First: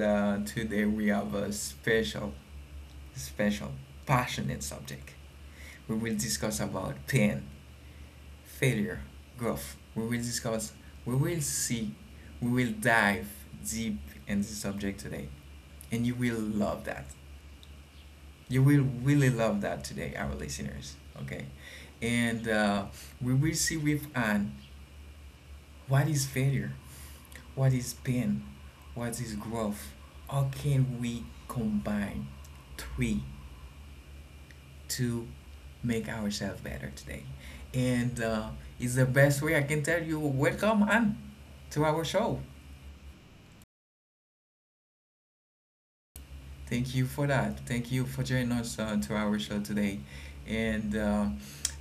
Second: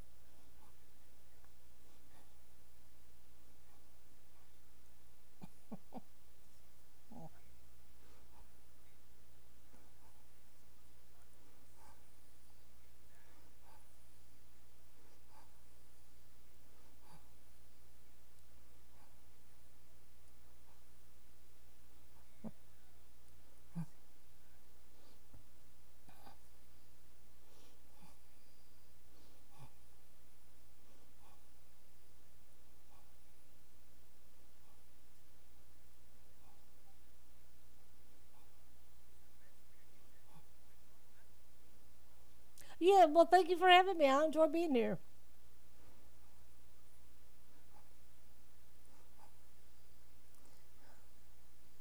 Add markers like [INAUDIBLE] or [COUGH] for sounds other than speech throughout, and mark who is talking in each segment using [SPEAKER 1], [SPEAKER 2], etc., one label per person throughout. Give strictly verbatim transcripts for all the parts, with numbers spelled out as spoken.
[SPEAKER 1] uh, today we have a special, special, passionate subject. We will discuss about pain, failure, growth. We will discuss, we will see, we will dive deep in this subject today, and you will love that. You will really love that today, our listeners. Okay, and uh, we will see with Anne. What is failure? What is pain? What is growth? How can we combine three to make ourselves better today? And uh, it's the best way I can tell you. Welcome on to our show.
[SPEAKER 2] Yeah, well, thank you for having me. I enjoy being here.
[SPEAKER 1] Thank you for that. Thank you for joining us uh, to our show today. And uh,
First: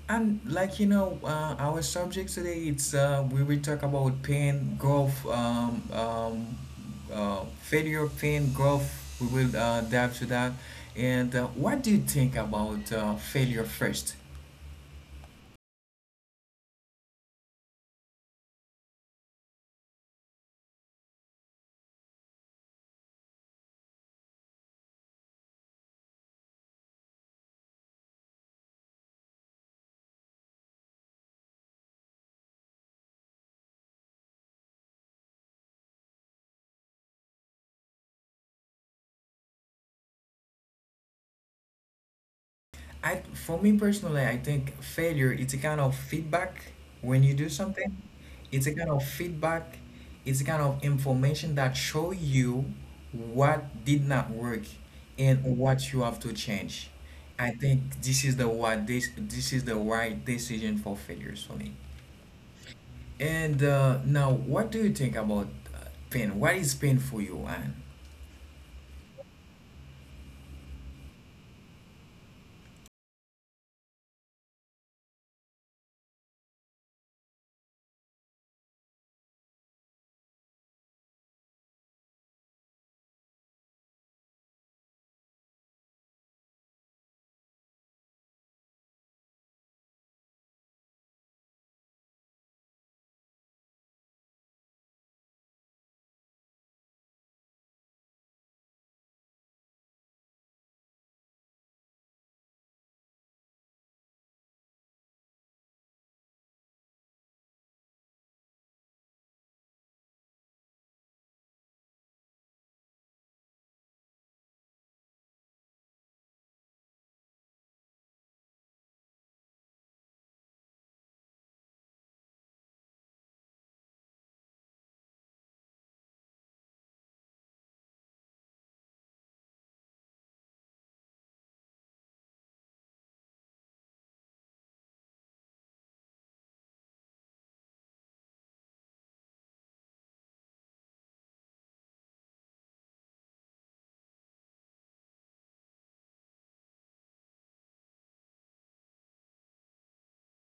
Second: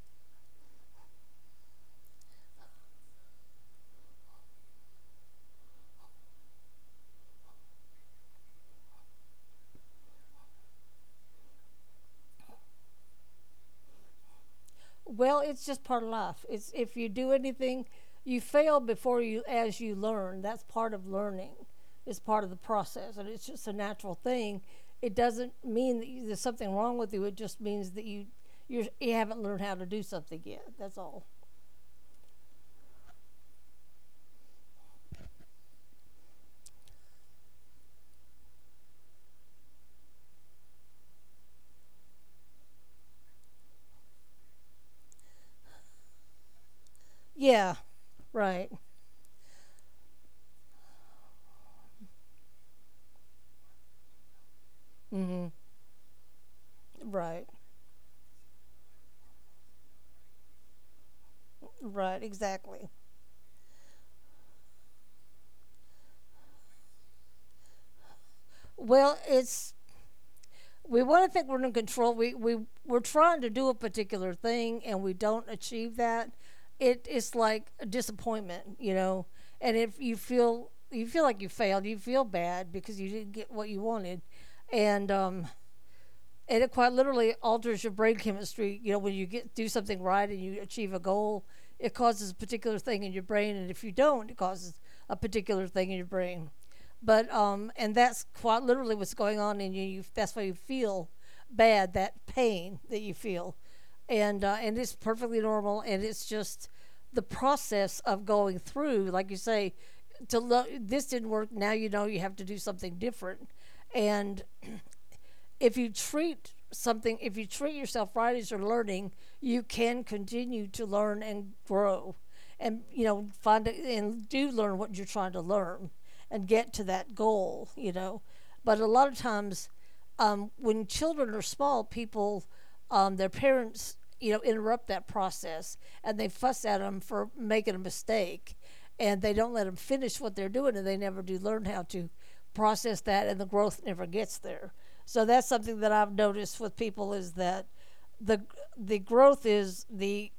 [SPEAKER 1] and like you know, uh, our subject today it's uh, we will talk about pain, growth, um, um, uh, failure, pain, growth. We will uh, dive to that. And uh, what do you think about uh, failure first?
[SPEAKER 2] Well, it's just part of life. It's if you do anything, you fail before you as you learn. That's part of learning. It's part of the process, and it's just a natural thing. It doesn't mean that you, there's something wrong with you. It just means that you you're, you haven't learned how to do something yet. That's all.
[SPEAKER 1] I for me personally, I think failure it's a kind of feedback when you do
[SPEAKER 2] Yeah.
[SPEAKER 1] something. It's a
[SPEAKER 2] Right.
[SPEAKER 1] kind of feedback. It's a kind of information that show you what did not work and
[SPEAKER 2] Mm.
[SPEAKER 1] what you have to change.
[SPEAKER 2] Right.
[SPEAKER 1] I think this is the what this this is the right decision for failures for me.
[SPEAKER 2] Right. Exactly.
[SPEAKER 1] And uh, now, what do you think about uh, pain? What is pain for you, Anne?
[SPEAKER 2] Well, it's we want to think we're in control. We we we're trying to do a particular thing and we don't achieve that. It it's like a disappointment, you know. And if you feel you feel like you failed, you feel bad because you didn't get what you wanted, and um, and it quite literally alters your brain chemistry. You know, when you get do something right and you achieve a goal, it causes a particular thing in your brain, and if you don't, it causes a particular thing in your brain. But um, And that's quite literally what's going on in you. you That's why you feel bad, that pain that you feel, and uh, and it's perfectly normal, and it's just the process of going through, like you say, to lo- this didn't work. Now you know you have to do something different, and if you treat something, if you treat yourself right as you're learning, you can continue to learn and grow, and you know find it and do learn what you're trying to learn, and get to that goal. You know, but a lot of times, um, when children are small, people, um, their parents, you know, interrupt that process and they fuss at them for making a mistake, and they don't let them finish what they're doing and they never do learn how to process that and the growth never gets there. So that's something that I've noticed with people is that the the growth is the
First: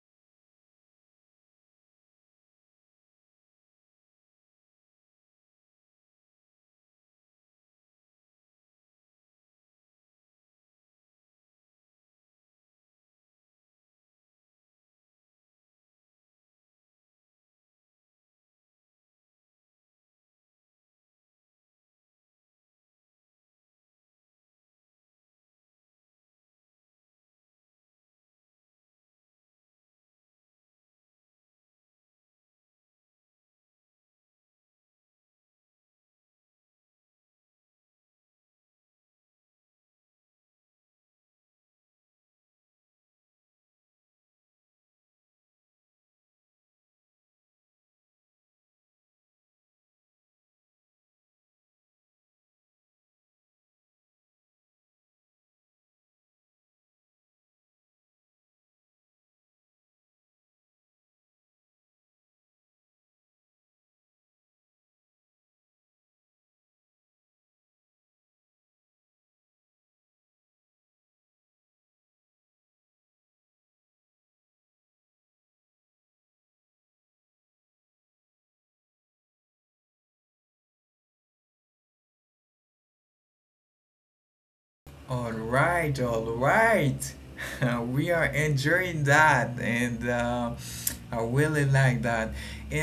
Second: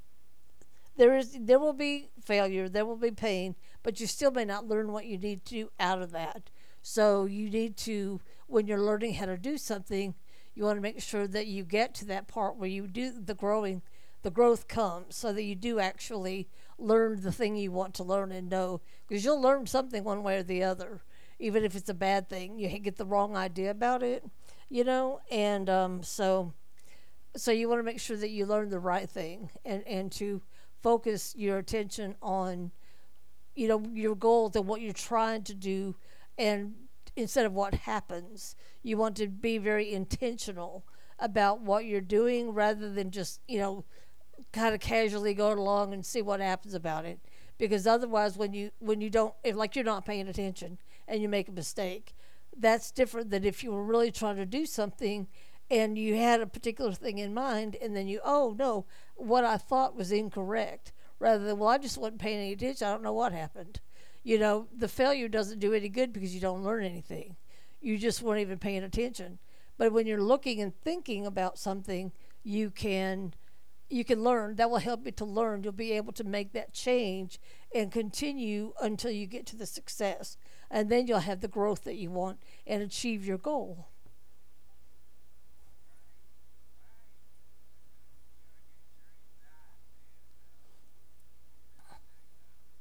[SPEAKER 2] there is there will be failure, there will be pain, but you still may not learn what you need to do out of that. So you need to, when you're learning how to do something, you want to make sure that you get to that part where you do the growing, the growth comes so that you do actually learn the thing you want to learn and know because you'll learn something one way or the other, even if it's a bad thing you get the wrong idea about it, you know and um, so so you want to make sure that you learn the right thing, and, and to focus your attention on, you know, your goals and what you're trying to do and instead of what happens. You want to be very intentional about what you're doing rather than just, you know, kind of casually going along and see what happens about it, because otherwise when you when you don't, if like you're not paying attention and you make a mistake, that's different than if you were really trying to do something and you had a particular thing in mind and then you, oh no, what I thought was incorrect, rather than, well, I just wasn't paying any attention. I don't know what happened. You know, the failure doesn't do any good because you don't learn anything. You just weren't even paying attention. But when you're looking and thinking about something, you can you can learn. That will help you to learn. You'll be able to make that change and continue until you get to the success. And then you'll have the growth that you want and achieve your goal.
[SPEAKER 1] All right, all right. [LAUGHS] We are enjoying that, and uh, I really like that.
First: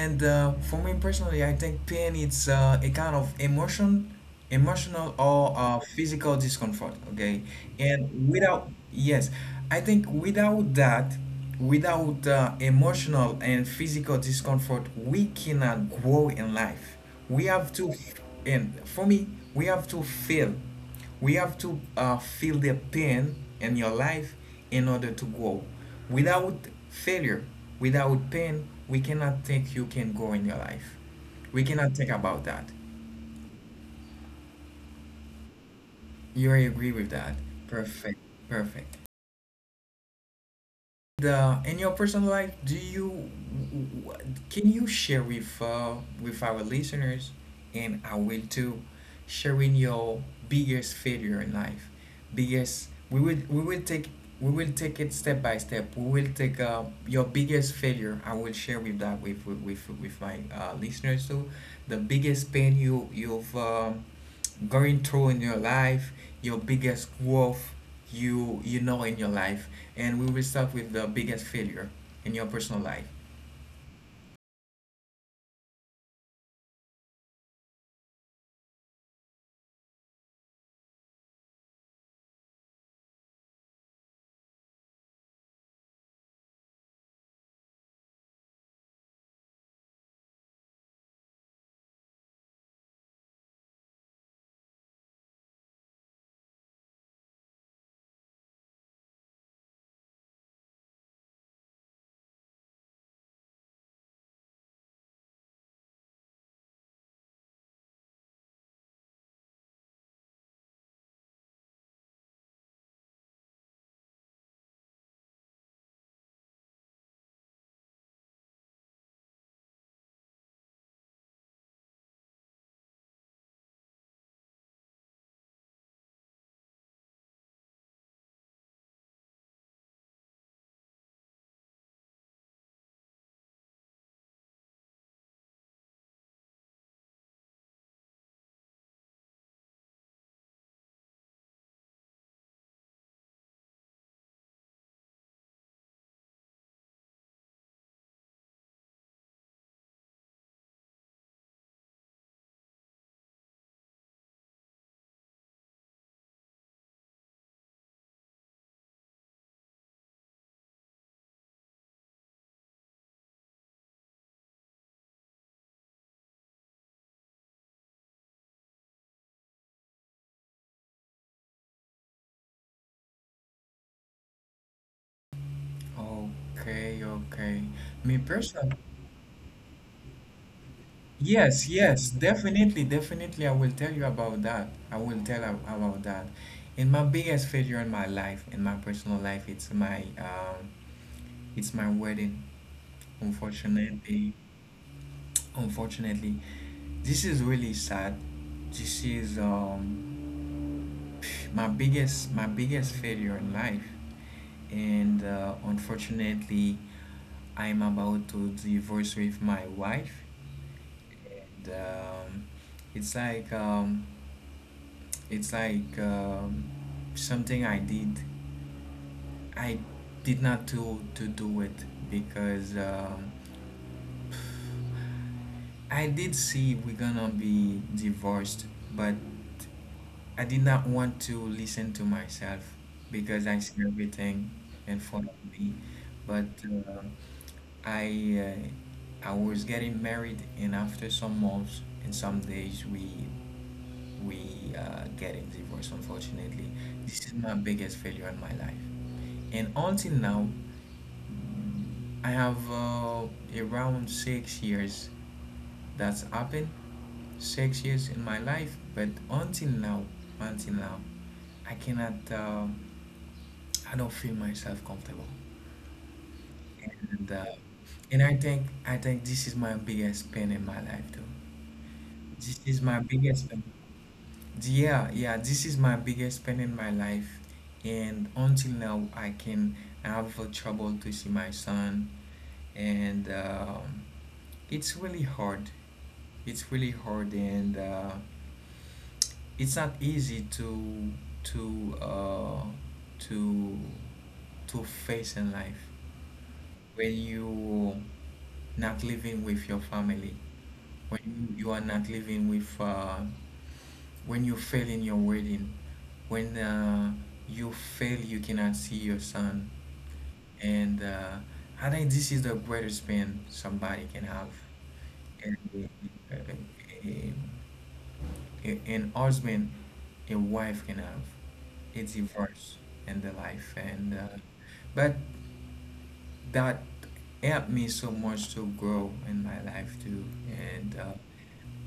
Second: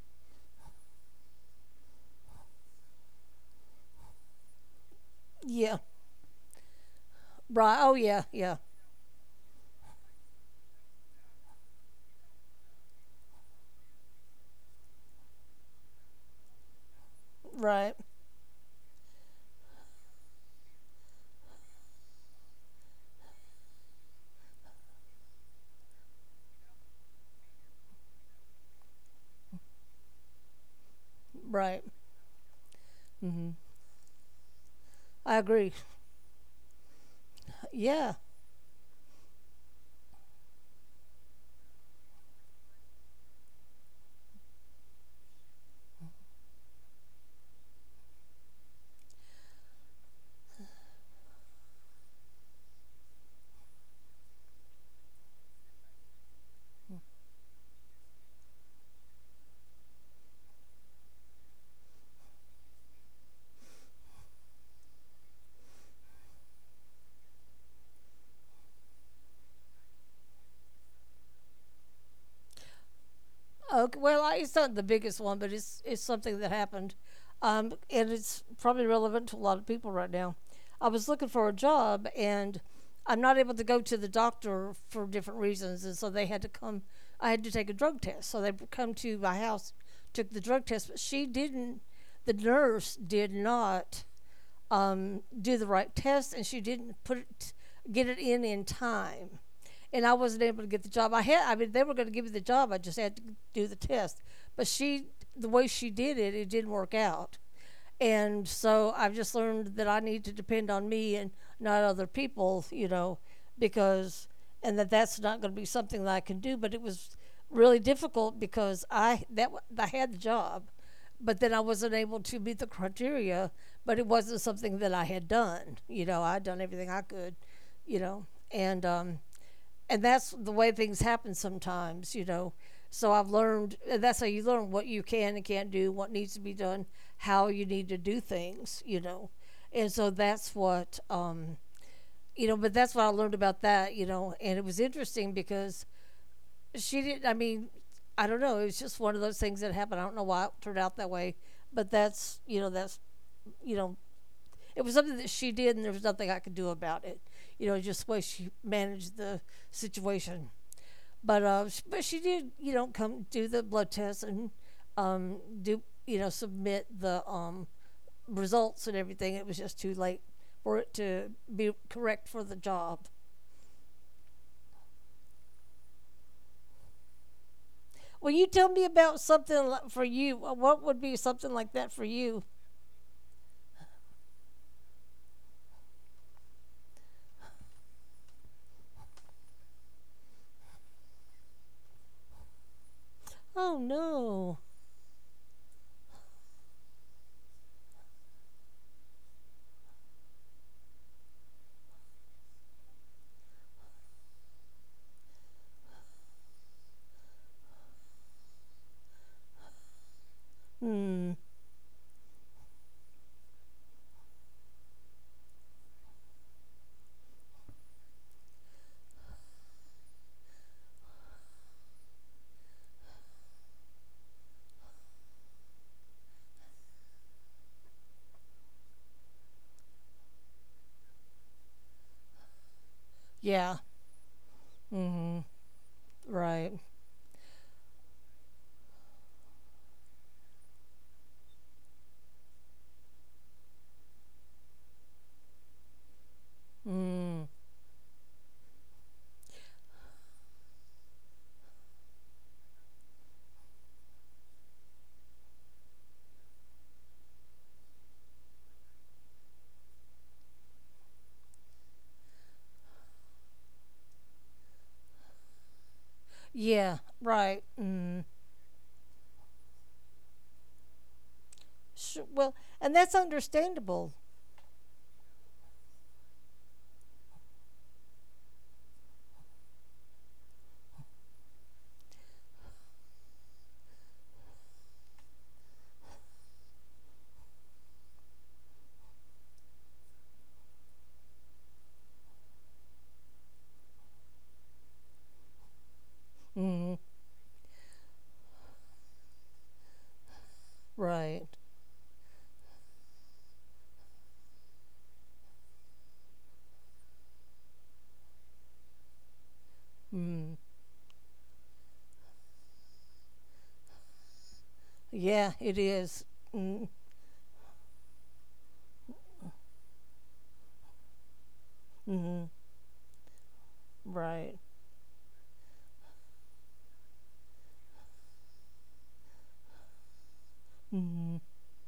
[SPEAKER 1] And uh, for me personally, I think pain it's uh, a kind of emotion, emotional or
[SPEAKER 2] Yeah.
[SPEAKER 1] uh, physical discomfort. Okay,
[SPEAKER 2] Right. Oh,
[SPEAKER 1] and
[SPEAKER 2] yeah. Yeah.
[SPEAKER 1] without yes, I think without that, without uh, emotional and physical discomfort, we cannot grow in life. We have to,
[SPEAKER 2] Right.
[SPEAKER 1] and for me, we have to feel. We have to uh, feel the pain in your life in order to grow. Without failure, without pain, we cannot think you can grow in your life. We
[SPEAKER 2] Right.
[SPEAKER 1] cannot think about that.
[SPEAKER 2] Hmm. I agree.
[SPEAKER 1] You agree with that?
[SPEAKER 2] Yeah.
[SPEAKER 1] Perfect, perfect. The in your personal life, do you can you share with uh, with our listeners, and I will too, sharing your biggest failure in life, biggest. We will we will take we will take it step by step. We will take uh, your biggest failure. I will share with that with with with, with my uh, listeners too, the biggest pain you you've. um going through in your life, your biggest growth you you know in your life, and we will start with the biggest failure in your personal life.
[SPEAKER 2] Okay, well, it's not the biggest one, but it's it's something that happened, um, and it's probably relevant to a lot of people right now. I was looking for a job, and I'm not able to go to the doctor for different reasons, and so they had to come. I had to take a drug test, so they come to my house, took the drug test, but she didn't. The nurse did not um, do the right test, and she didn't put it, get it in in time. And I wasn't able to get the job. I had, I mean, they were going to give me the job. I just had to do the test. But she, the way she did it, it didn't work out. And so I've just learned that I need to depend on me and not other people, you know, because, and that that's not going to be something that I can do. But it was really difficult because I that I had the job, but then I wasn't able to meet the criteria. But it wasn't something that I had done. You know, I'd done everything I could. You know, and um, and that's the way things happen sometimes. You know, so I've learned. And that's how you learn what you can and can't do, what needs to be done, how you need to do things. You know, and so that's what um, you know. But that's what I learned about that. You know, and it was interesting because she didn't. I mean, I don't know. It was just one of those things that happened. I don't know why it turned out that way, but that's you know that's you know it was something that she did, and there was nothing I could do about it. You know, just the way she managed the situation. But uh, sh- but she did you know come do the blood test and um, do you know submit the um, results and everything. It was just too late for it to be correct for the job.
[SPEAKER 1] Okay, okay. Me
[SPEAKER 2] Will you tell
[SPEAKER 1] personally,
[SPEAKER 2] me about something for you? What would be something
[SPEAKER 1] yes,
[SPEAKER 2] like that for
[SPEAKER 1] yes,
[SPEAKER 2] you?
[SPEAKER 1] definitely, definitely. I will tell you about that. I will tell ab- about that. And my biggest failure in my life, in my personal life, it's my um, it's my wedding.
[SPEAKER 2] Oh
[SPEAKER 1] Unfortunately.
[SPEAKER 2] no.
[SPEAKER 1] Unfortunately, this is really sad. This is um, my biggest my biggest failure in life, and uh, unfortunately, I'm about to divorce with my wife.
[SPEAKER 2] Hmm.
[SPEAKER 1] And, um, it's like um, it's like um, something I did. I did not to to do it because. Um, I did see we're gonna be divorced, but I did not want to listen to myself because I
[SPEAKER 2] Yeah.
[SPEAKER 1] see everything in front
[SPEAKER 2] Hmm.
[SPEAKER 1] of me. But
[SPEAKER 2] Right.
[SPEAKER 1] uh, I uh, I was getting married, and after some months and some days, we we uh, getting divorced. Unfortunately, this is
[SPEAKER 2] Hmm.
[SPEAKER 1] my biggest failure in my life, and until now. I have uh, around six years that's happened, six years in my life, but until now, until now, I cannot, um, I don't feel myself comfortable.
[SPEAKER 2] Yeah.
[SPEAKER 1] And, uh,
[SPEAKER 2] Right. Hmm.
[SPEAKER 1] and I think, I think this is my biggest pain in my life too.
[SPEAKER 2] Sh Well,
[SPEAKER 1] This is
[SPEAKER 2] and
[SPEAKER 1] my
[SPEAKER 2] that's
[SPEAKER 1] biggest pain.
[SPEAKER 2] understandable.
[SPEAKER 1] Yeah, yeah, this is my biggest pain in my life. And until now, I can I have uh, trouble to see my son. And um, it's really hard. It's really hard, and uh, it's not easy to to uh, to to face in life
[SPEAKER 2] Hmm.
[SPEAKER 1] when you not living with your family, when
[SPEAKER 2] Right.
[SPEAKER 1] you, you are not living with, uh, when you fail in your wedding, when uh, you fail, you cannot see your son.
[SPEAKER 2] Hmm.
[SPEAKER 1] And uh, I think this is the greatest pain somebody can have.
[SPEAKER 2] Yeah,
[SPEAKER 1] And,
[SPEAKER 2] it is.
[SPEAKER 1] uh,
[SPEAKER 2] Hmm.
[SPEAKER 1] um, a, an husband a wife can have a
[SPEAKER 2] Hmm.
[SPEAKER 1] divorce in the life and uh,
[SPEAKER 2] Right.
[SPEAKER 1] but that helped me so much to grow in my life too and uh,
[SPEAKER 2] Hmm.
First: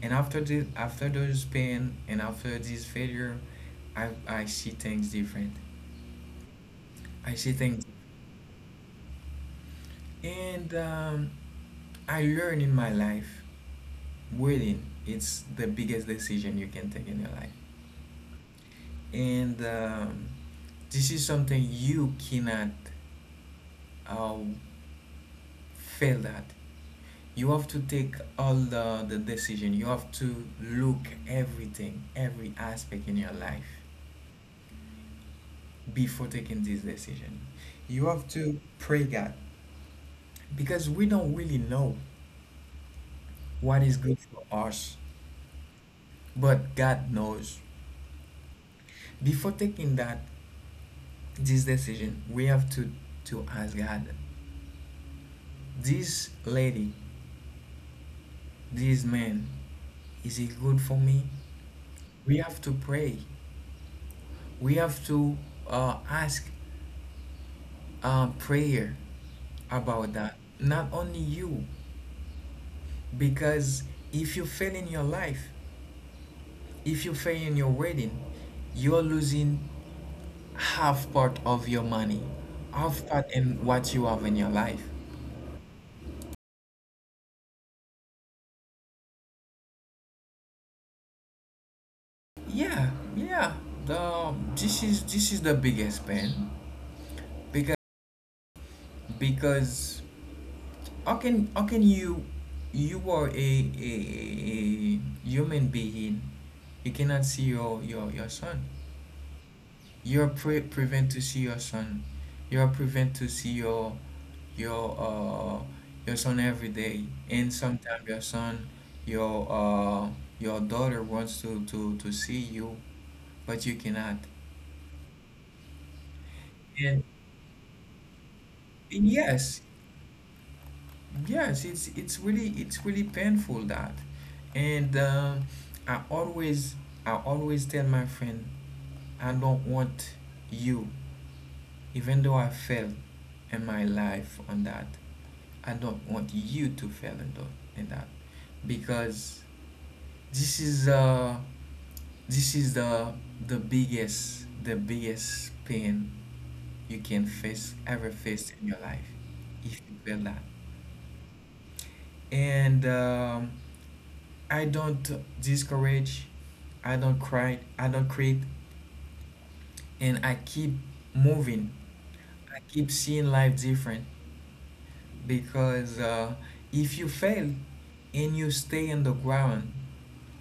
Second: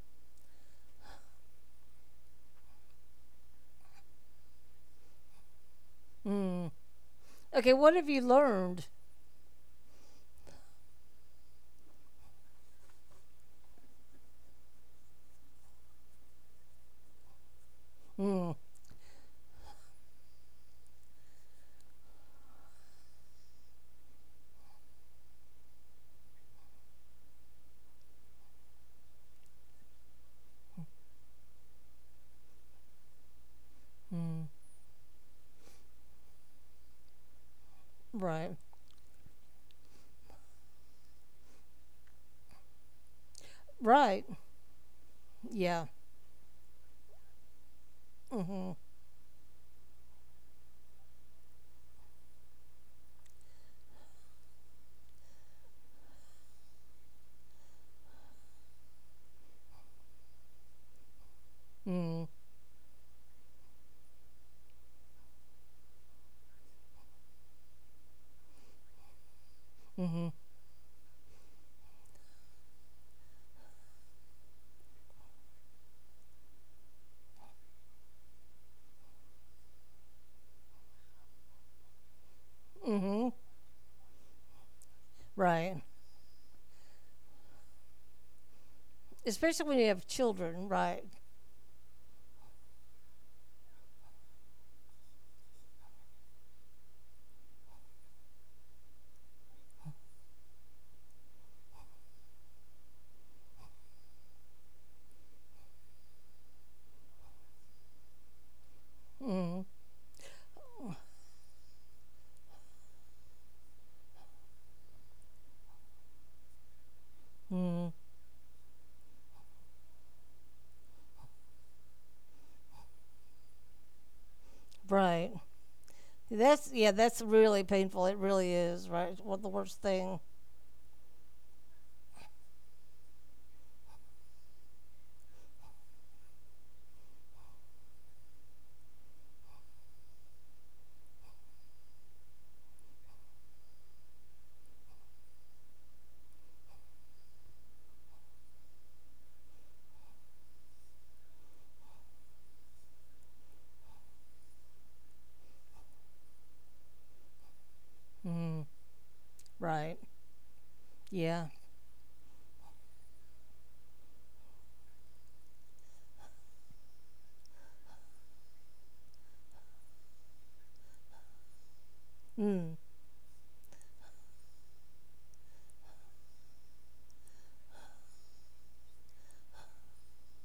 [SPEAKER 1] and after this after those pain and after this failure I, I see things different
[SPEAKER 2] Hmm.
[SPEAKER 1] I see
[SPEAKER 2] Okay.
[SPEAKER 1] things
[SPEAKER 2] What have you learned?
[SPEAKER 1] and um, I learn in my life waiting it's the biggest decision you can take in your life
[SPEAKER 2] Hmm.
[SPEAKER 1] and um, this is something you cannot uh, fail at. You have to take all the, the decision. You have to look everything every aspect in your life
[SPEAKER 2] Hmm.
[SPEAKER 1] before taking this decision. You have
[SPEAKER 2] Right.
[SPEAKER 1] to pray god because we don't really know what is good
[SPEAKER 2] Right.
[SPEAKER 1] for us
[SPEAKER 2] Yeah.
[SPEAKER 1] but god knows.
[SPEAKER 2] Hmm.
[SPEAKER 1] Before taking that this decision we have to to ask god, this lady, this man, is it good for me?
[SPEAKER 2] Hmm.
[SPEAKER 1] We have to pray. We have to uh, ask uh, prayer about
[SPEAKER 2] Hmm.
[SPEAKER 1] that. Not only you, because if you fail in your life, if you fail in your wedding, you're losing half part of your money, half
[SPEAKER 2] Hmm.
[SPEAKER 1] part in what you have in your life.
[SPEAKER 2] Right. Especially when you have children, right?
[SPEAKER 1] Yeah, yeah. The this is this is the biggest pain because because how can how can you you are a, a, a human being you cannot see your your, your son,
[SPEAKER 2] Mm.
[SPEAKER 1] you're pre- prevent to see your son, you're prevent to see your your uh your son every day and
[SPEAKER 2] Hmm.
[SPEAKER 1] sometimes your son your uh your daughter wants to to to see you but you cannot.
[SPEAKER 2] Right. That's yeah.
[SPEAKER 1] And,
[SPEAKER 2] That's really painful. It really is.
[SPEAKER 1] and
[SPEAKER 2] Right. What the
[SPEAKER 1] yes.
[SPEAKER 2] worst thing.
[SPEAKER 1] Yes, it's it's really it's really painful that, and um, I always I always tell my friend I don't want you, even though I failed in my life on that. I don't want you to fail in that, in that because this is uh this is the the biggest the biggest pain you can face ever face
[SPEAKER 2] Mm.
[SPEAKER 1] in your life if
[SPEAKER 2] Right.
[SPEAKER 1] you fail that.
[SPEAKER 2] Yeah.
[SPEAKER 1] And. Um, I don't discourage, I don't cry, I don't quit, and I keep moving. I
[SPEAKER 2] Mm.
[SPEAKER 1] keep seeing life different because uh, if you fail and you stay on the ground,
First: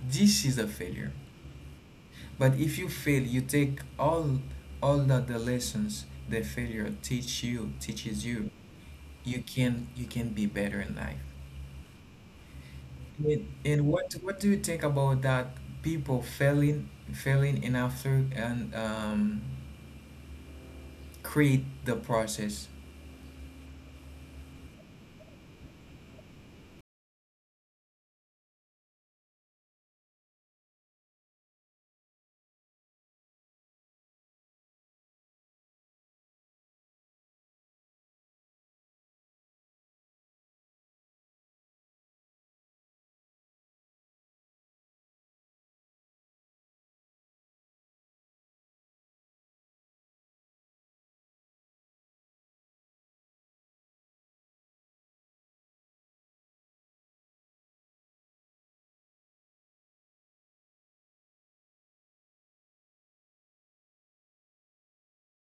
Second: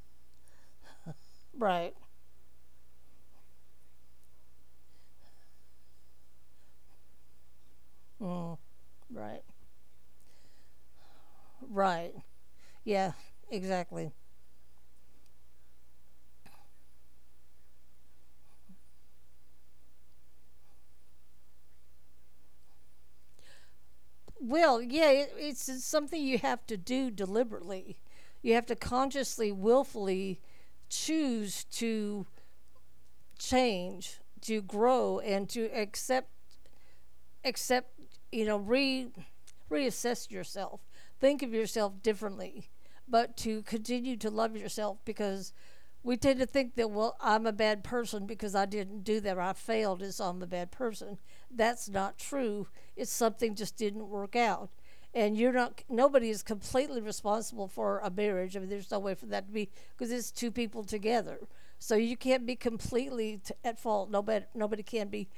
[SPEAKER 1] this is a failure.
[SPEAKER 2] Right.
[SPEAKER 1] But if you fail, you take all all of the lessons the failure teach you teaches you.
[SPEAKER 2] Mm. Right.
[SPEAKER 1] You can you can be better in life.
[SPEAKER 2] Right. Yeah.
[SPEAKER 1] And and
[SPEAKER 2] Exactly.
[SPEAKER 1] what what do you think about that people failing failing and after and um create the process?
[SPEAKER 2] Well, yeah. It, it's, it's something you have to do deliberately. You have to consciously, willfully choose to change, to grow, and to accept accept, you know, re reassess yourself. Think of yourself differently, but to continue to love yourself because we tend to think that well, I'm a bad person because I didn't do that or I failed is I'm a bad person. That's not true. It's something just didn't work out. And you're not. Nobody is completely responsible for a marriage. I mean, there's no way for that to be because it's two people together. So you can't be completely t- at fault. Nobody, nobody can be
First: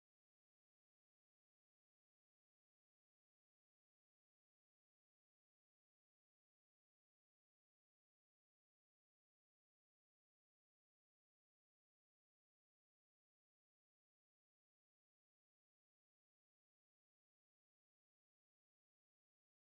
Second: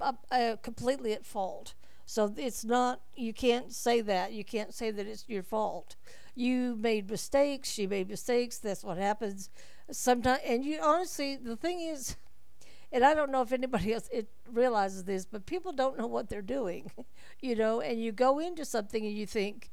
[SPEAKER 2] up- uh, completely at fault. So it's not, you can't say that. You can't say that it's your fault. You made mistakes. She made mistakes. That's what happens sometimes. And you honestly, the thing is, and I don't know if anybody [LAUGHS] else it realizes this, but people don't know what they're doing, [LAUGHS] you know. And you go into something and you think,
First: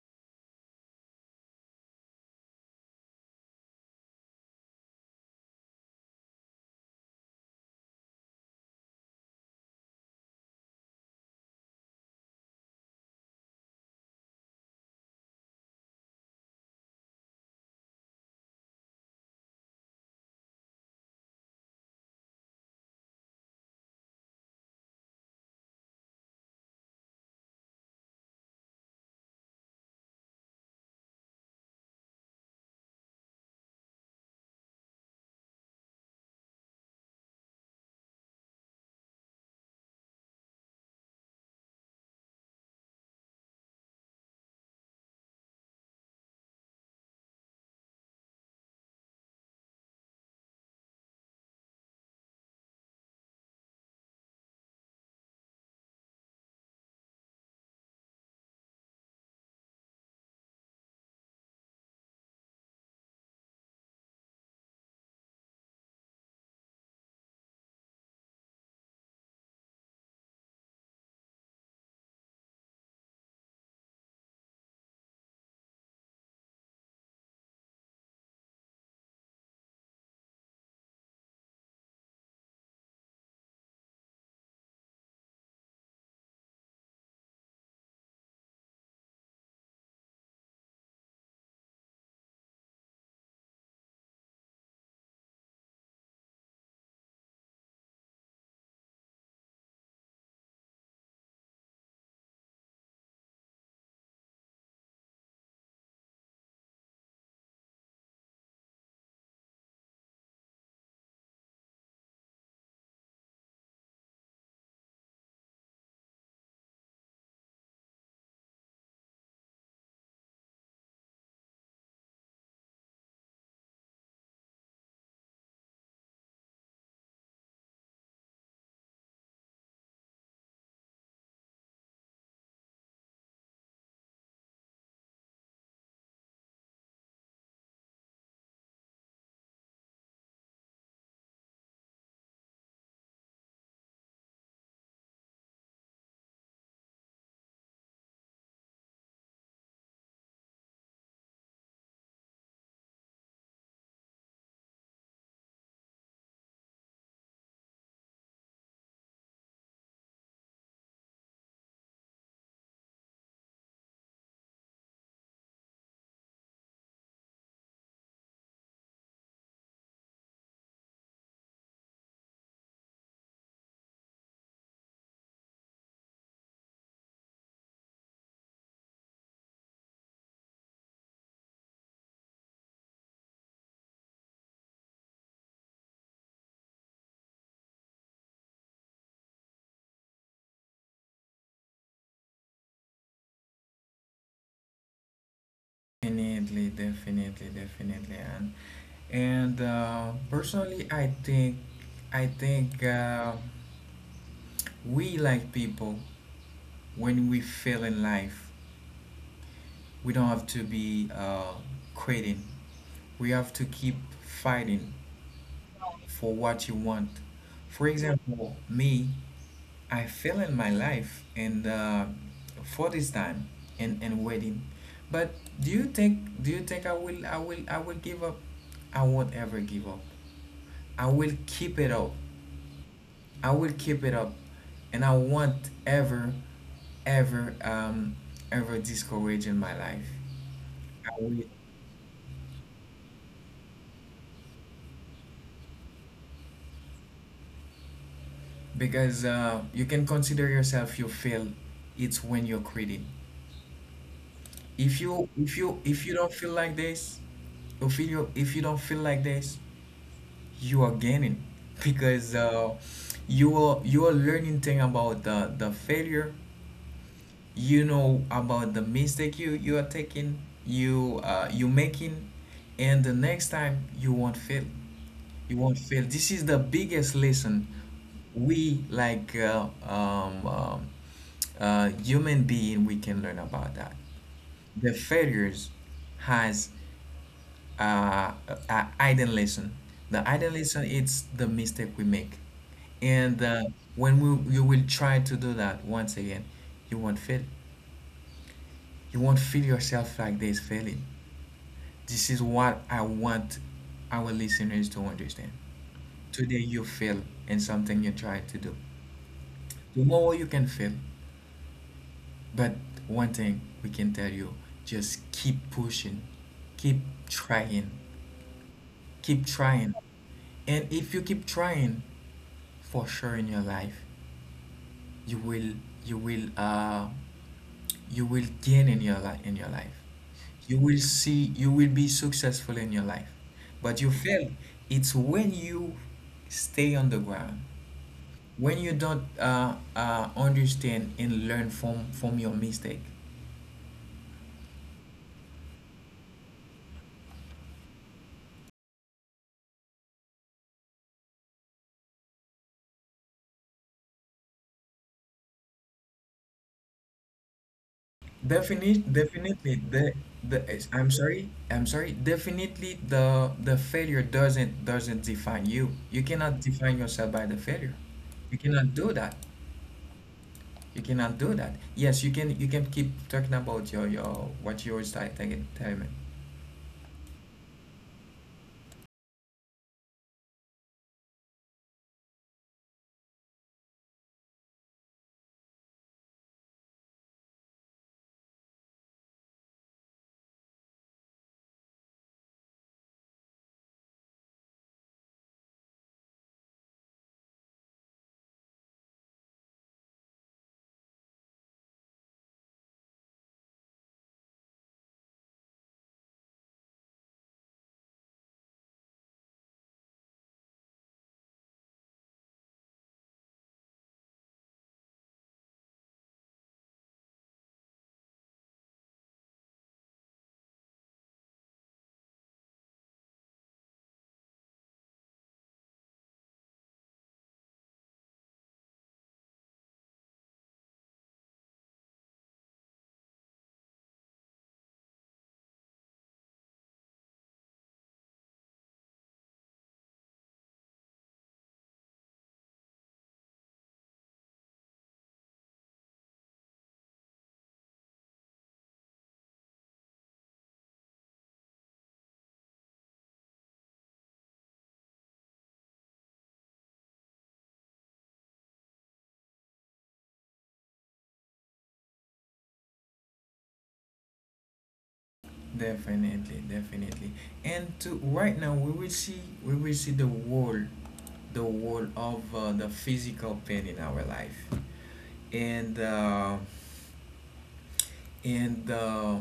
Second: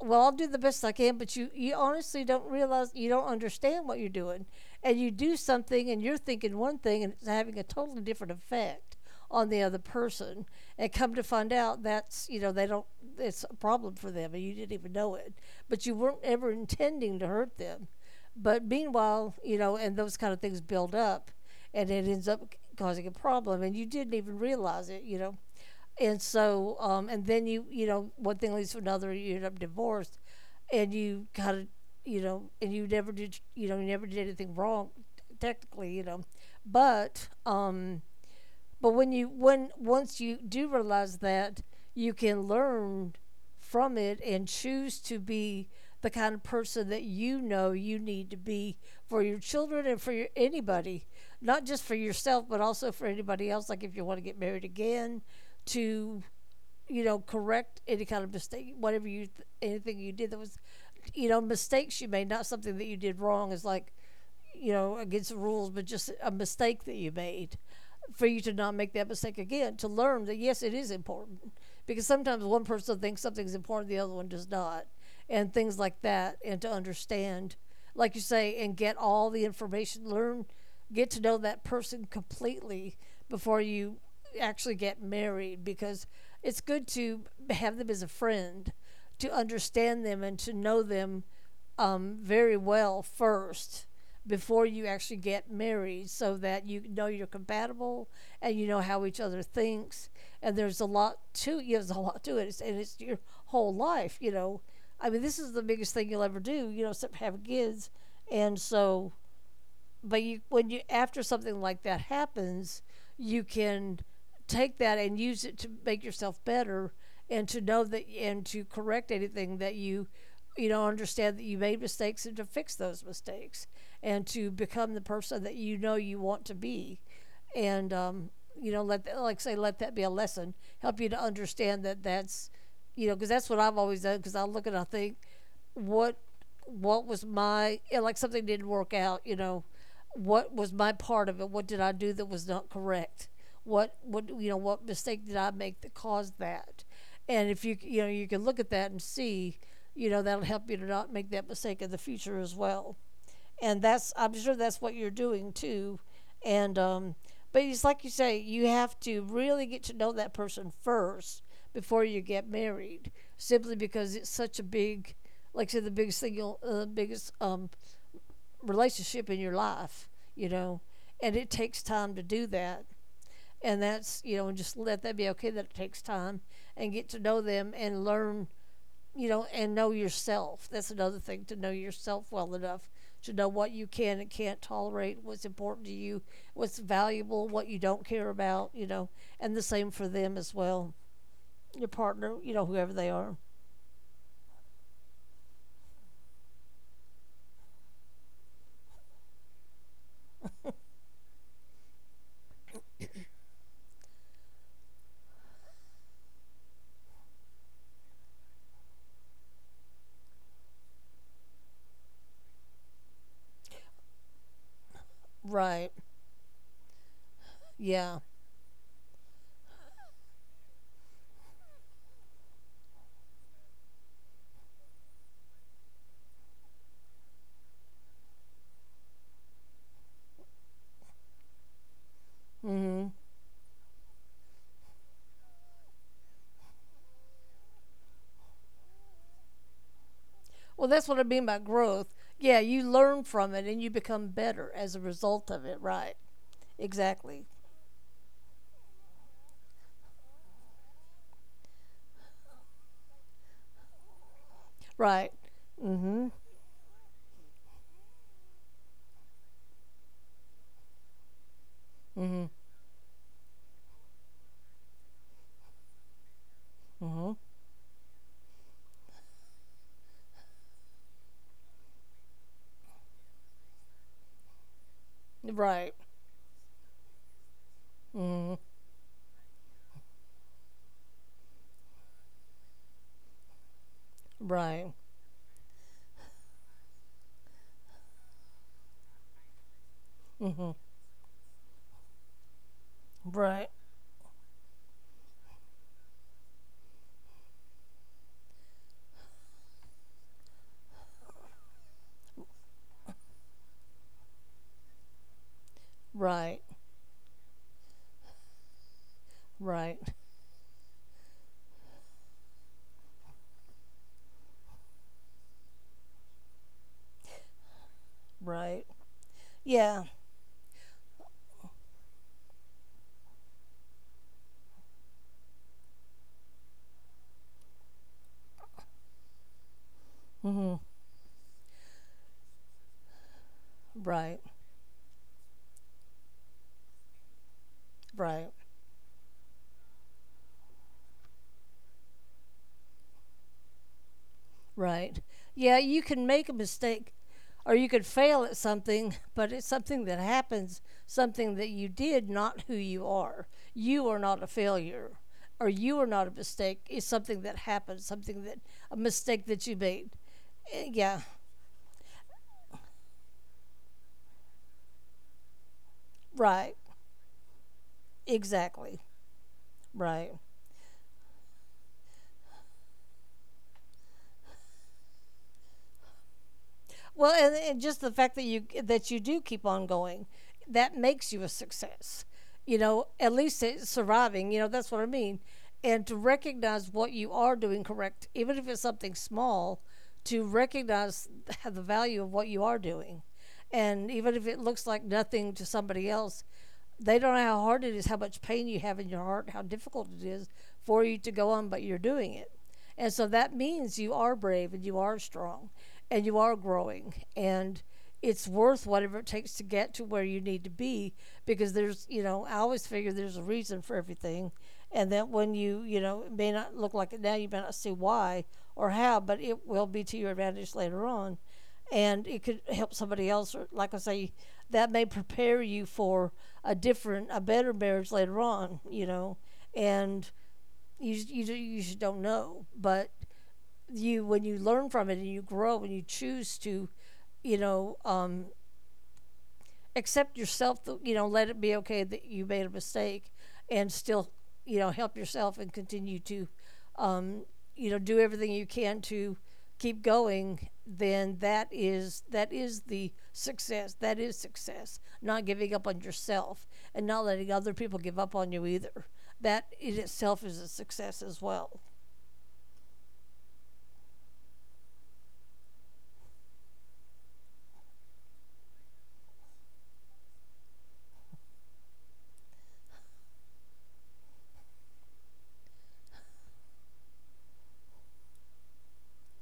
[SPEAKER 2] well, I'll do the best I can, but you, you honestly don't realize, you don't understand what you're doing. And you do something and you're thinking one thing and it's having a totally different effect on the other person. And come to find out that's, you know, they don't, it's a problem for them and you didn't even know it. But you weren't ever intending to hurt them. But meanwhile, you know, and those kind of things build up and it ends up causing a problem and you didn't even realize it, you know and so um, and then you you know one thing leads to another, you end up divorced and you kind of, you know, and you never did you know you never did anything wrong technically you know, but um but when you when once you do realize that, you can learn from it and choose to be the kind of person that you know you need to be for your children and for your, anybody, not just for yourself, but also for anybody else. Like if you want to get married again, to you know correct any kind of mistake, whatever you anything you did that was, you know, mistakes you made, not something that you did wrong. Is like you know, against the rules, but just a mistake that you made. For you to not make that mistake again, to learn that yes, it is important. Because sometimes one person thinks something's important, the other one does not. And things like that, and to understand, like you say, and get all the information, learn, get to know that person completely before you actually get married. Because it's good to have them as a friend, to understand them, and to know them um, very well first before you actually get married so that you know you're compatible and you know how each other thinks and there's a lot to you there's a lot to it it's, and it's your whole life. You know, I mean this is the biggest thing you'll ever do, you know, except have kids. And so but you when you, after something like that happens, you can take that and use it to make yourself better and to know that, and to correct anything that you you know, understand that you made mistakes, and to fix those mistakes and to become the person that you know you want to be. And um, you know, let that, like say, let that be a lesson, help you to understand that that's you know, because that's what I've always done, because I look and I think, what what was my yeah, like something didn't work out, you know, what was my part of it, what did I do that was not correct, what what you know what mistake did I make that caused that. And if you, you know, you can look at that and see, you know, that'll help you to not make that mistake in the future as well. And that's, I'm sure that's what you're doing too. And um, but it's like you say, you have to really get to know that person first before you get married, simply because it's such a big, like I said, the biggest thing, you'll, uh, biggest um, relationship in your life, you know, and it takes time to do that. And that's, you know, and just let that be okay that it takes time, and get to know them and learn, you know, and know yourself. That's another thing, to know yourself well enough to know what you can and can't tolerate, what's important to you, what's valuable, what you don't care about, you know, and the same for them as well. Your partner, you know, whoever they are.
[SPEAKER 1] Definitely, definitely, definitely, and and uh, personally, I think I think uh, we like people when we fail in life, we don't have to be uh, quitting. We have to keep fighting
[SPEAKER 2] Right.
[SPEAKER 1] for what you want. For
[SPEAKER 2] Yeah.
[SPEAKER 1] example, me, I fail in my life and uh, for this time and, and wedding. But do you think do you think I will I will I will give up? I won't ever give up. I will keep it up.
[SPEAKER 2] Hmm.
[SPEAKER 1] I will keep it up and I won't ever ever um ever discourage in my life.
[SPEAKER 2] Well, that's what
[SPEAKER 1] I
[SPEAKER 2] I mean
[SPEAKER 1] will,
[SPEAKER 2] by growth. Yeah, you learn from it and you become better as a result of it. Right. Exactly.
[SPEAKER 1] because uh, you can consider yourself you fail it's when you're quitting. If
[SPEAKER 2] Right.
[SPEAKER 1] you if you if you
[SPEAKER 2] Hmm.
[SPEAKER 1] don't feel like this, if you if you don't feel like this, you are gaining because
[SPEAKER 2] Hmm.
[SPEAKER 1] uh, you are you are learning thing about the the failure
[SPEAKER 2] Hmm.
[SPEAKER 1] you know about the mistake you you are taking you uh, you making, and the next time you won't fail, you won't
[SPEAKER 2] Right.
[SPEAKER 1] fail. This is the biggest lesson
[SPEAKER 2] Hmm.
[SPEAKER 1] we like uh, um, um, uh, human being we can learn about that.
[SPEAKER 2] Right.
[SPEAKER 1] The failures has uh, uh, hidden lesson. The hidden lesson is the mistake we make, and uh,
[SPEAKER 2] Right.
[SPEAKER 1] when we, you will try to do that once again, you won't fail. You won't feel yourself like this failing. This is what I want our listeners to understand.
[SPEAKER 2] Right.
[SPEAKER 1] Today you fail in something you try to do.
[SPEAKER 2] Right.
[SPEAKER 1] Tomorrow you can fail, but one thing we can tell you: just keep pushing, keep trying,
[SPEAKER 2] Right.
[SPEAKER 1] keep trying.
[SPEAKER 2] Yeah.
[SPEAKER 1] And if you keep trying for sure in your life you will you will uh you will gain in your life in your life,
[SPEAKER 2] Hmm.
[SPEAKER 1] you will see you will be successful in your life, but you
[SPEAKER 2] Right.
[SPEAKER 1] fail it's when you stay on the ground,
[SPEAKER 2] Right.
[SPEAKER 1] when you don't uh, uh, understand and learn from from your mistake.
[SPEAKER 2] Right. Yeah, you can make a mistake or you could fail at something, but it's something that happens, something that you did, not who you are. You are not a failure or you are not a mistake. It's something that happened, something that, a
[SPEAKER 1] Definite,
[SPEAKER 2] mistake that you
[SPEAKER 1] definitely.
[SPEAKER 2] made.
[SPEAKER 1] The the
[SPEAKER 2] Eh,
[SPEAKER 1] it's- I'm
[SPEAKER 2] yeah.
[SPEAKER 1] sorry, I'm sorry. Definitely, the the failure doesn't doesn't define you. You cannot
[SPEAKER 2] Right.
[SPEAKER 1] define yourself by the failure. You cannot
[SPEAKER 2] Exactly.
[SPEAKER 1] do that.
[SPEAKER 2] Right.
[SPEAKER 1] You cannot do that. Yes, you can. You can keep talking about your your what you always start telling telling me.
[SPEAKER 2] Well, and, and just the fact that you that you do keep on going, that makes you a success. You know, at least it's surviving. You know, that's what I mean. And to recognize what you are doing correct, even if it's something small, to recognize [LAUGHS] the value of what you are doing, and even if it looks like nothing to somebody else, they don't know how hard it is, how much pain you have in your heart, how difficult it is for you to go on, but you're doing it. And so that means you are brave and you are strong and you are growing, and it's worth whatever it takes to get to where you need to be because there's, you know, I always figure there's a reason for everything. And that when you, you know, it may not look like it now, you may not see why or how, but it will be to your advantage later on and it could help somebody else. Or, like I say, that may prepare you for a different, a better marriage later on. You know, and you you you just don't know. But you, when you learn from it and you grow and you choose to, you know, um, accept yourself, you know, let it be okay that you made a mistake and still, you know, help yourself and continue to, um, you know, do everything you can to keep going, then that is that is the success. That is success. Not giving up on yourself and not letting other people give up on you either. That in itself is a success as well.
[SPEAKER 1] Definitely, definitely. And to right now, we will see we will see the wall, the wall of uh, the physical pain in our life, and. Uh, and uh,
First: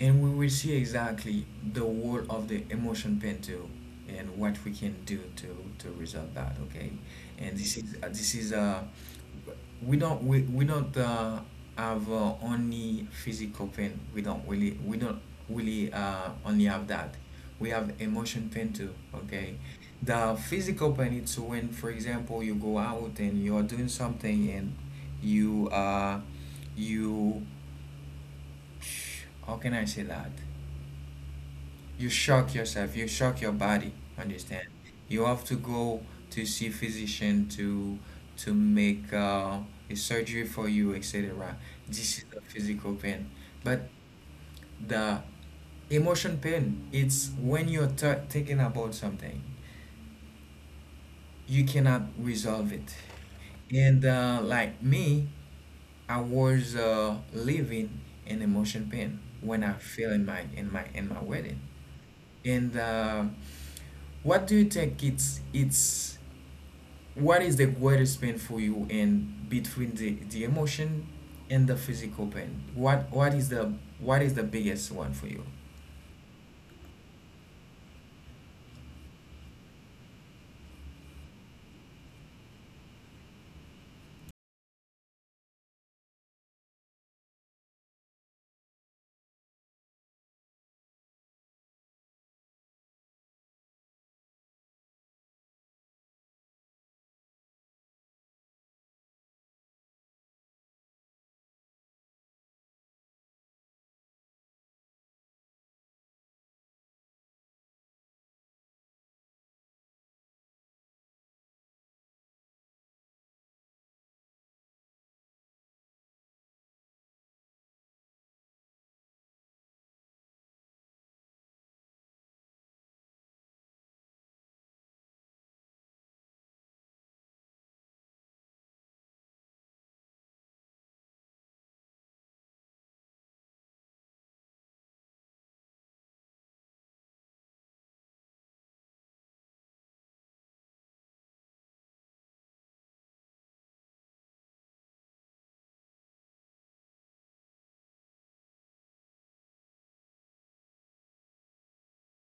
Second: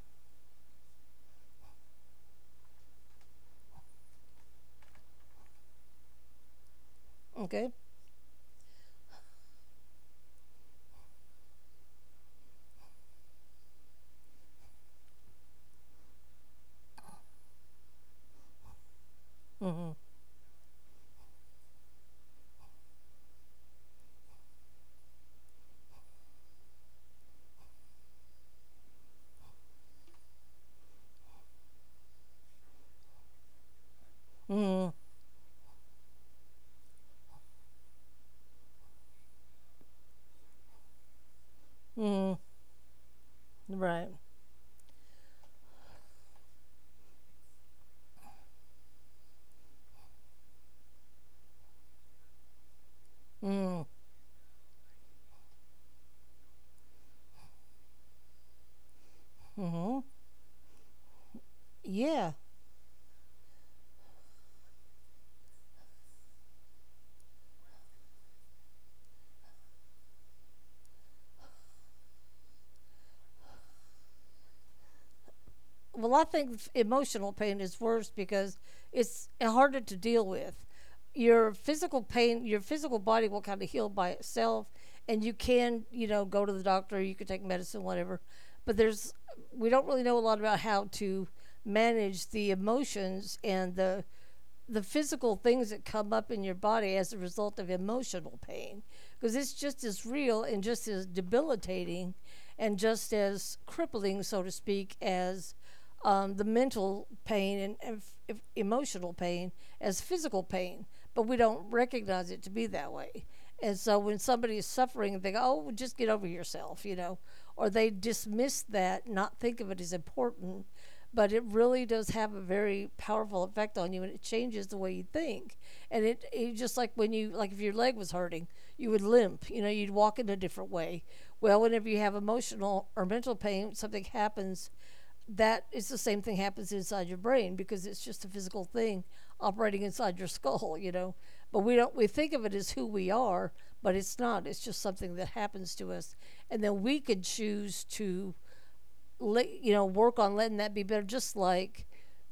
[SPEAKER 1] and we will see exactly the role of the emotion pain too and what we can do to to resolve that, okay? And
[SPEAKER 2] Okay?
[SPEAKER 1] this is uh, this is uh we don't we, we don't uh, have uh, only physical pain. We don't really we don't really uh, only have that. We have emotion pain too, okay?
[SPEAKER 2] Mm-hmm.
[SPEAKER 1] The physical pain, it's when, for example, you go out and you're doing something, and you uh you, how can I say that? You shock yourself, you shock your body, understand?
[SPEAKER 2] Mm-hmm.
[SPEAKER 1] You have to go to see physician to to make uh, a surgery for you, et cetera. This is
[SPEAKER 2] Mm-hmm.
[SPEAKER 1] the physical pain. But
[SPEAKER 2] Right.
[SPEAKER 1] the emotion pain, it's when you're t- thinking about something, you cannot resolve it.
[SPEAKER 2] Mm-hmm.
[SPEAKER 1] And uh, like me, I was uh, living in emotion pain when I
[SPEAKER 2] Mm-hmm.
[SPEAKER 1] fell in my in my in my wedding.
[SPEAKER 2] Yeah.
[SPEAKER 1] And uh, what do you think it's it's what is the greatest pain for you and between the, the emotion and the physical pain? What what is the what is the biggest one for you?
[SPEAKER 2] Well, I think emotional pain is worse because it's uh, harder to deal with. Your physical pain, your physical body will kind of heal by itself, and you can, you know, go to the doctor, you can take medicine, whatever. But there's, we don't really know a lot about how to manage the emotions and the the physical things that come up in your body as a result of emotional pain, because it's just as real and just as debilitating and just as crippling, so to speak, as um, the mental pain, and, and f- emotional pain, as physical pain, but we don't recognize it to be that way. And so when somebody is suffering they go, oh well, just get over yourself, you know, or they dismiss that, not think of it as important, but it really does have a very powerful effect on you and it changes the way you think. And it, it just like when you, like if your leg was hurting, you would limp, you know, you'd walk in a different way. Well, whenever you have emotional or mental pain, something happens, that it's the same thing happens inside your brain, because it's just a physical thing operating inside your [LAUGHS] skull, you know. But we don't, we think of it as who we are, but it's not, it's just something that happens to us. And then we could choose to let, you know, work on letting that be better. Just like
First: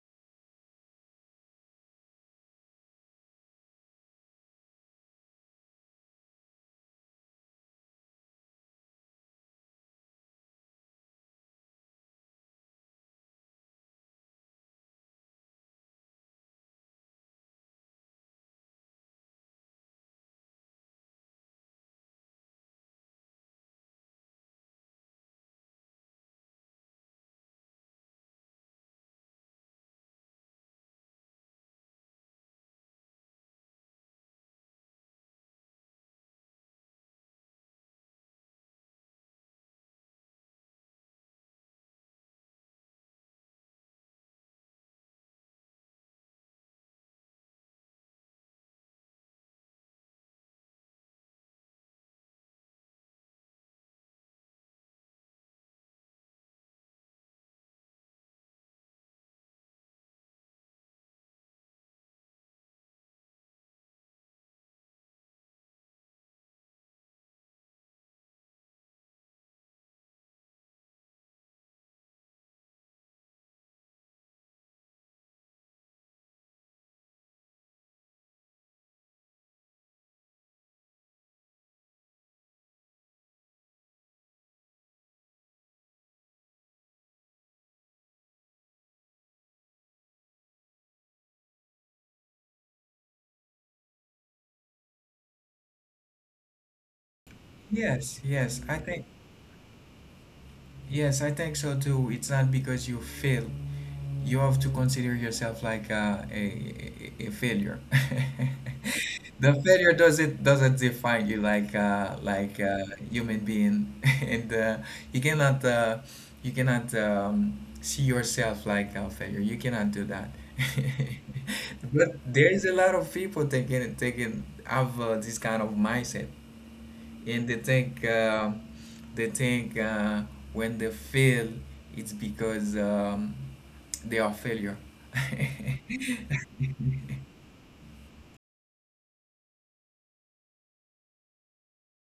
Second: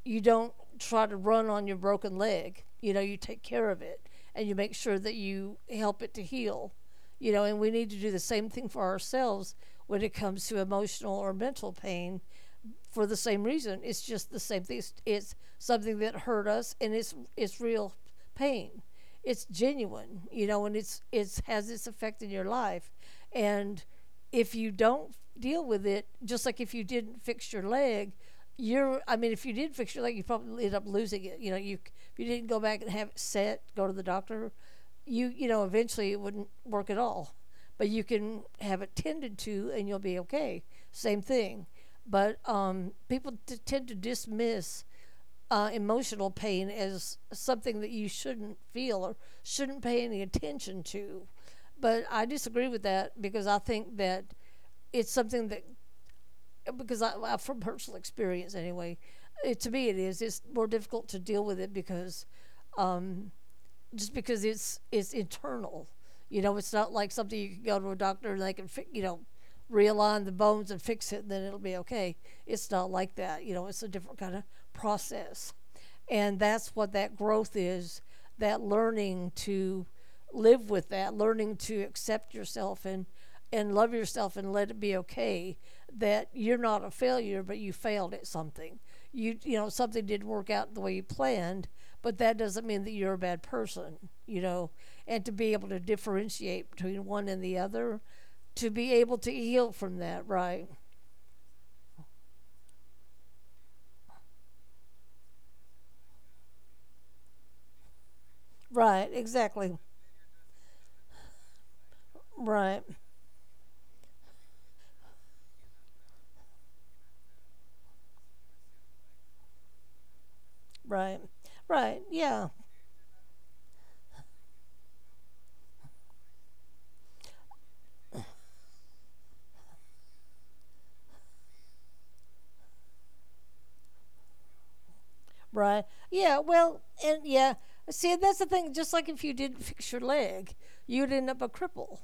[SPEAKER 2] you don't try to run on your broken leg. You know, you take care of it and you make sure that you help it to heal. You know, and we need to do the same thing for ourselves when it comes to emotional or mental pain, for the same reason. It's just the same thing. It's, it's something that hurt us, and it's it's real pain. It's genuine, you know, and it's it's has its effect in your life, and if you don't deal with it, just like if you didn't fix your leg, you're, I mean, if you did fix your leg, you probably end up losing it. You know, you, if you didn't go back and have it set, go to the doctor, you you know, eventually it wouldn't work at all, but you can have it tended to and you'll be okay. Same thing. But um, people t- tend to dismiss uh, emotional pain as something that you shouldn't feel or shouldn't pay any attention to. But I disagree with that because I think that it's something that, because I, I, from personal experience anyway, it, to me it is, it's more difficult to deal with it because, um, just because it's it's internal. You know, it's not like something you can go to a doctor and they can fi- you know, realign the bones and fix it and then it'll be okay. It's not like that. You know, it's a different kind of process. And that's what that growth is, that learning to live with that, learning to accept yourself and and love yourself and let it be okay that you're not a failure, but you failed at something. You you know, something didn't work out the way you planned, but that doesn't mean that you're a bad person. You know, and to be able to differentiate between one and the other,
[SPEAKER 1] Yes, yes,
[SPEAKER 2] to
[SPEAKER 1] I
[SPEAKER 2] be
[SPEAKER 1] think
[SPEAKER 2] able to heal from that. Right.
[SPEAKER 1] yes, I think so too. It's not because you fail, you have to consider yourself like a, a, a a failure. [LAUGHS]
[SPEAKER 2] Right.
[SPEAKER 1] The
[SPEAKER 2] Exactly.
[SPEAKER 1] failure doesn't doesn't define you like uh, like
[SPEAKER 2] Right.
[SPEAKER 1] a human being, [LAUGHS] and uh, you cannot uh, you cannot um, see yourself like a failure. You cannot do that. [LAUGHS]
[SPEAKER 2] Right. Right.
[SPEAKER 1] But there
[SPEAKER 2] Yeah.
[SPEAKER 1] is a lot of people taking taking have uh, this kind of mindset, and they think um, they think uh, when they fail, it's because um, they are failure.
[SPEAKER 2] Right. Yeah. Well. And yeah. See, that's the thing. Just like if you didn't fix your leg, you'd end up a cripple.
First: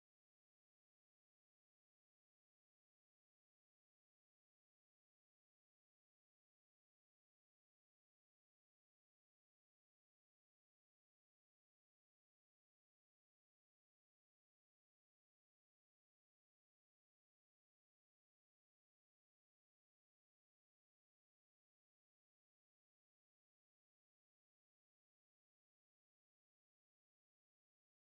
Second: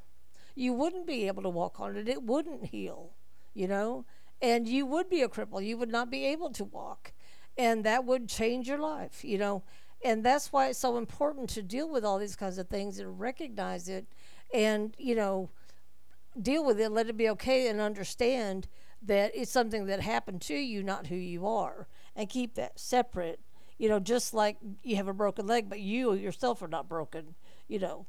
[SPEAKER 2] You wouldn't be able to walk on it. It wouldn't heal, you know, and you would be a cripple. You would not be able to walk, and that would change your life, you know. And that's why it's so important to deal with all these kinds of things and recognize it, and you know, deal with it, let it be okay, and understand that it's something that happened to you, not who you are, and keep that separate. You know, just like you have a broken leg, but you yourself are not broken, you know,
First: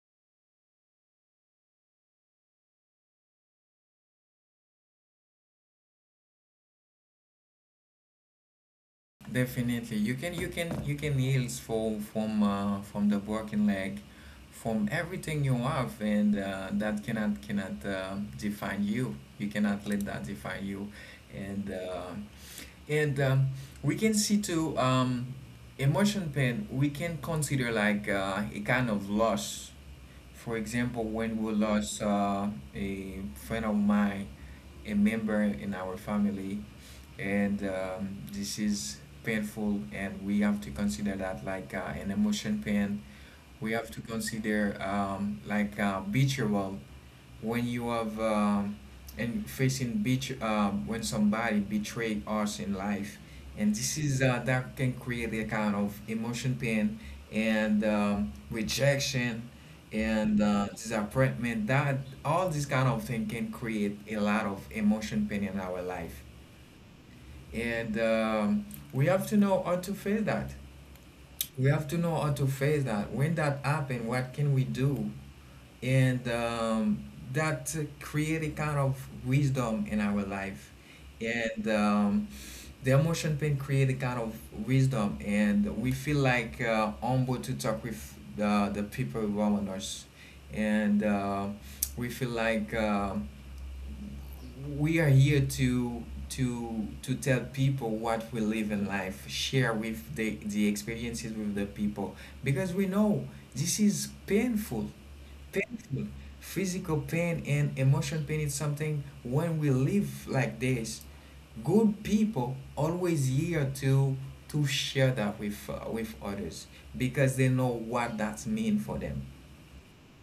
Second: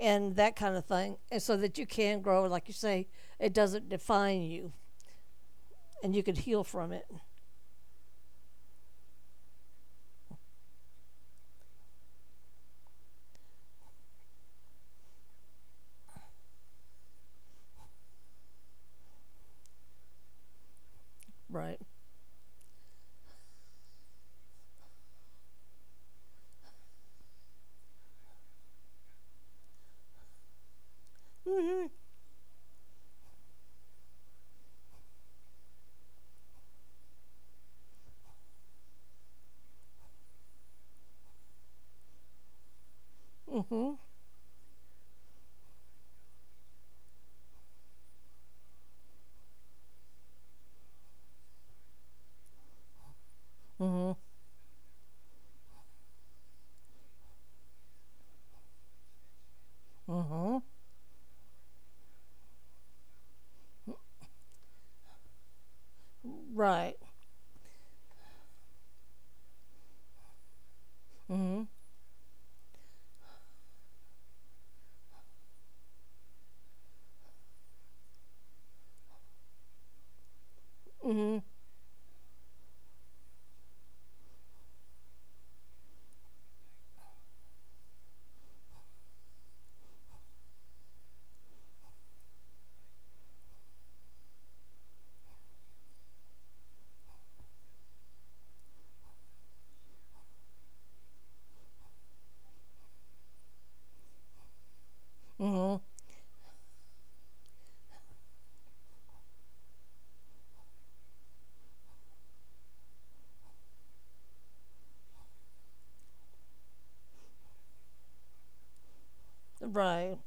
[SPEAKER 2] and that kind of thing. And so that you can grow, like you say, it doesn't define you and you can heal from it.
[SPEAKER 1] [LAUGHS] Definitely, you can you can you can heal from from uh, from the broken leg, from everything you have, and uh, that cannot cannot uh, define you. You cannot let that define you, and
[SPEAKER 2] Right.
[SPEAKER 1] uh, and um, we can see too, um, emotion pain, we can consider like uh, a kind of loss. For example, when we
[SPEAKER 2] Mm
[SPEAKER 1] lost uh, a friend of mine, a member in our family, and um, this is painful, and we have to consider that like uh, an emotion pain.
[SPEAKER 2] hmm. Mm
[SPEAKER 1] We have
[SPEAKER 2] hmm.
[SPEAKER 1] to consider um, like uh, betrayal, when you have um, and facing betr um, when somebody betray us in life, and this
[SPEAKER 2] Mm
[SPEAKER 1] is uh, that can create a kind of emotion pain, and um, rejection
[SPEAKER 2] hmm. Mm
[SPEAKER 1] and
[SPEAKER 2] hmm.
[SPEAKER 1] uh, disappointment that all this kind of thing can create a lot of emotion pain in our life,
[SPEAKER 2] Right.
[SPEAKER 1] and um, we have to know how to face that.
[SPEAKER 2] Mm
[SPEAKER 1] We have to know how to face that when that happen. What can we do? And um, that created kind of wisdom in our life,
[SPEAKER 2] hmm. Mm
[SPEAKER 1] and um, the emotion pain created kind of wisdom, and we feel like uh, humble to talk with the, the people around us, and uh, we feel like um we are here to to to tell people what we live in life, share with the the experiences with the people, because we know this is painful.
[SPEAKER 2] hmm. Mm
[SPEAKER 1] Painful. Physical pain and emotion pain is something. When we live like this, good people always here to to share that with uh, with others, because they know what that mean for them.
[SPEAKER 2] hmm. Right.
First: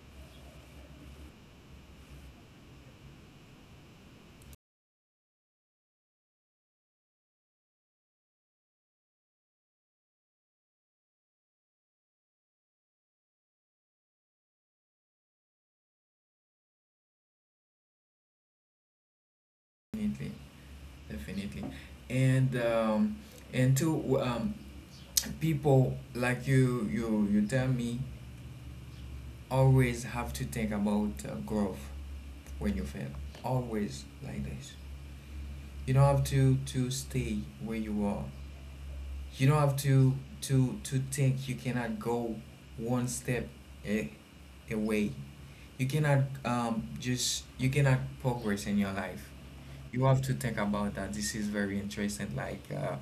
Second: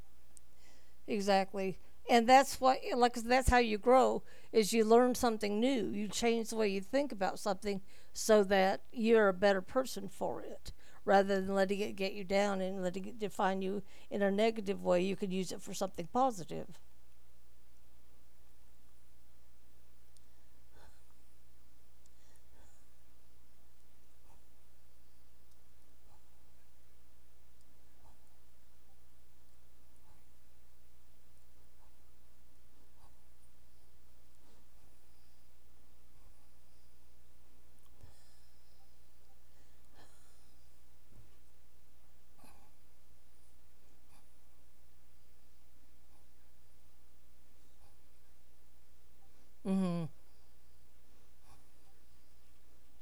[SPEAKER 2] Exactly. And that's what, like that's how you grow, is you learn something new. You change the way you think about something so that you're a better person for it rather than letting it get you down and letting it define you in a negative way. You could use it for something positive.
[SPEAKER 1] Definitely, definitely. And um and to um people like you, you you tell me always have to think about uh, growth when you fail, always like this. You don't have to to stay where you are. You don't have to to to think you cannot go one step a, away. You cannot um just you cannot progress in your life. You
[SPEAKER 2] Mhm.
[SPEAKER 1] have to think about that. This is very interesting, like uh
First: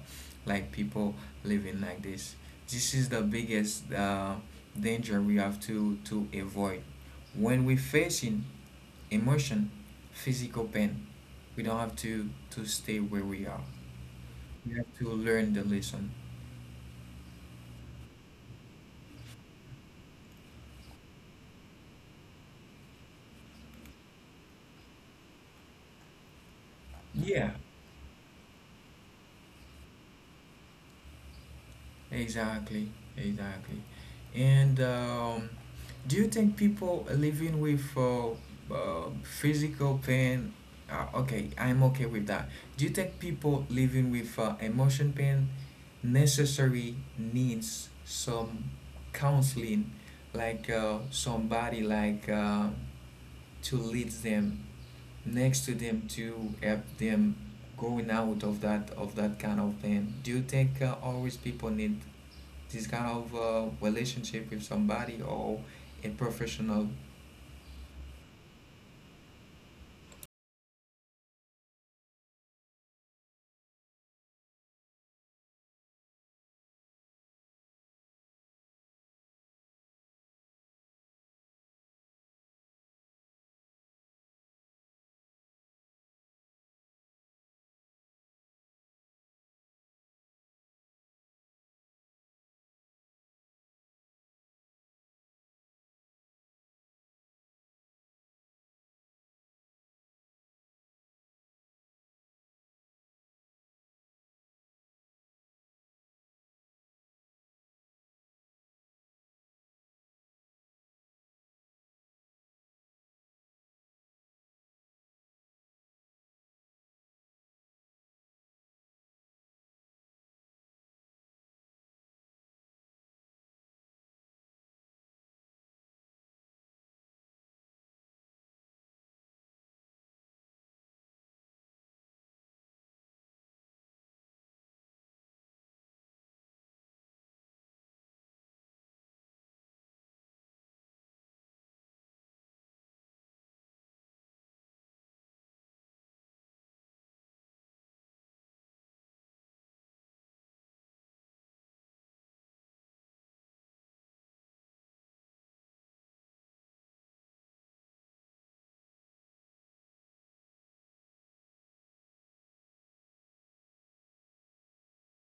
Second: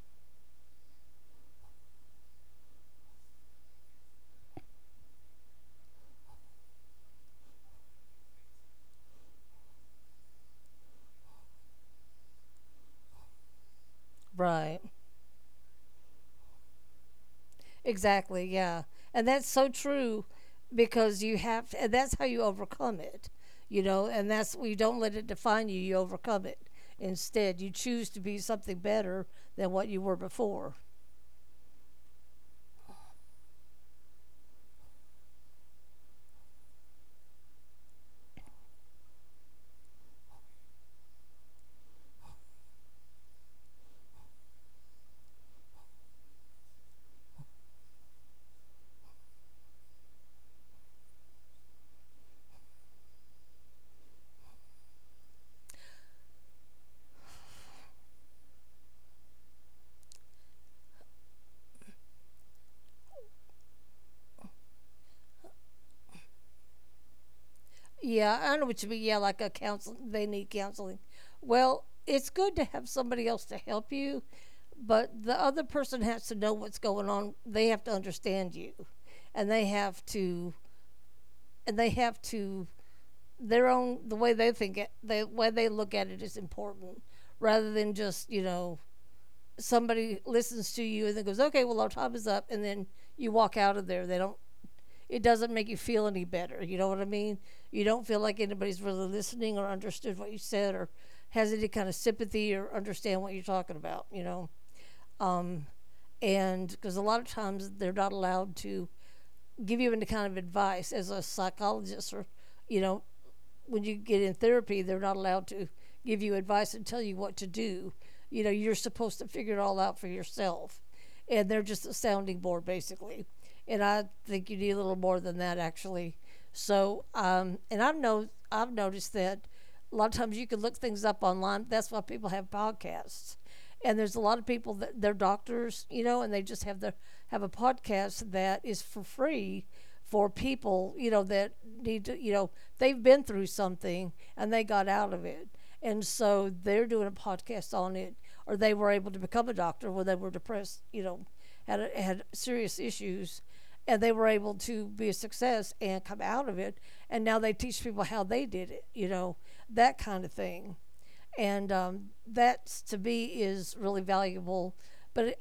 [SPEAKER 1] like people living like this. This is the biggest uh, danger we have to to avoid. When we facing emotion, physical pain, we don't have to to stay where we are. We
[SPEAKER 2] Right.
[SPEAKER 1] have to learn the lesson.
[SPEAKER 2] Exactly, yeah. And that's so true because you have and that's how you overcome it. You know, and that's well, you don't let it define you, you overcome it.
[SPEAKER 1] Yeah,
[SPEAKER 2] Instead, you choose to be something better than what you were before.
[SPEAKER 1] exactly, exactly. And um, do you think people living with uh, uh, physical pain? Uh, okay, I'm okay with that. Do you think people living with uh, emotion pain necessary needs some counseling, like uh, somebody like uh, to lead them, next to them, to help them going out of that, of that kind of pain? Do you think uh, always people need this kind of uh, relationship with somebody or a professional?
[SPEAKER 2] Yeah, I know what you mean. Yeah, like a counsel they need counseling. Well, it's good to have somebody else to help you, but the other person has to know what's going on. They have to understand you and they have to and they have to their own the way they think it, the way they look at it is important rather than just you know somebody listens to you and then goes, okay, well, our time is up, and then you walk out of there, they don't it doesn't make you feel any better. You know what I mean? You don't feel like anybody's really listening or understood what you said or has any kind of sympathy or understand what you're talking about. You know, um and because a lot of times they're not allowed to give you any kind of advice as a psychologist, or, you know, when you get in therapy, they're not allowed to give you advice and tell you what to do. You know, you're supposed to figure it all out for yourself, and they're just a sounding board basically. And I think you need a little more than that actually. So um, and I've no I've noticed that a lot of times you can look things up online. That's why people have podcasts. And there's a lot of people that they're doctors, you know, and they just have their have a podcast that is for free for people, you know, that need to, you know, they've been through something and they got out of it. And so they're doing a podcast on it, or they were able to become a doctor when they were depressed, you know, had had serious issues and they were able to be a success and come out of it. And now they teach people how they did it, you know, that kind of thing. And um, that to me is really valuable. But it,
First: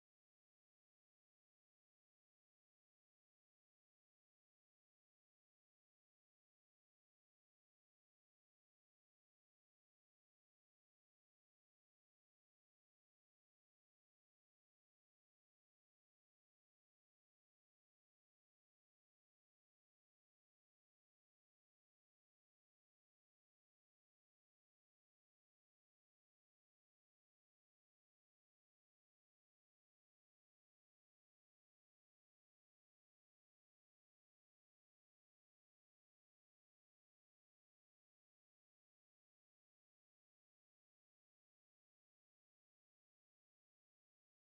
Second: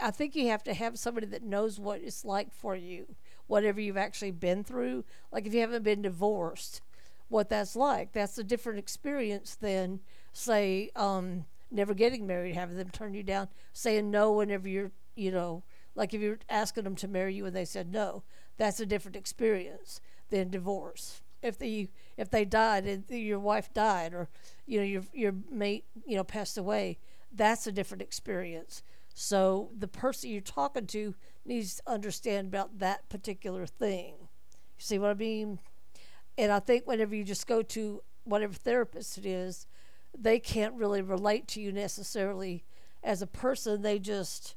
[SPEAKER 2] I think you have to have somebody that knows what it's like for you, whatever you've actually been through. Like if you haven't been divorced, what that's like. That's a different experience than, say, um, never getting married, having them turn you down, saying no whenever you're, you know, like if you're asking them to marry you and they said no, that's a different experience than divorce. If the if they died and your wife died, or you know, your your mate, you know, passed away, that's a different experience. So the person you're talking to needs to understand about that particular thing. You see what I mean? And I think whenever you just go to whatever therapist it is, they can't really relate to you necessarily as a person. They just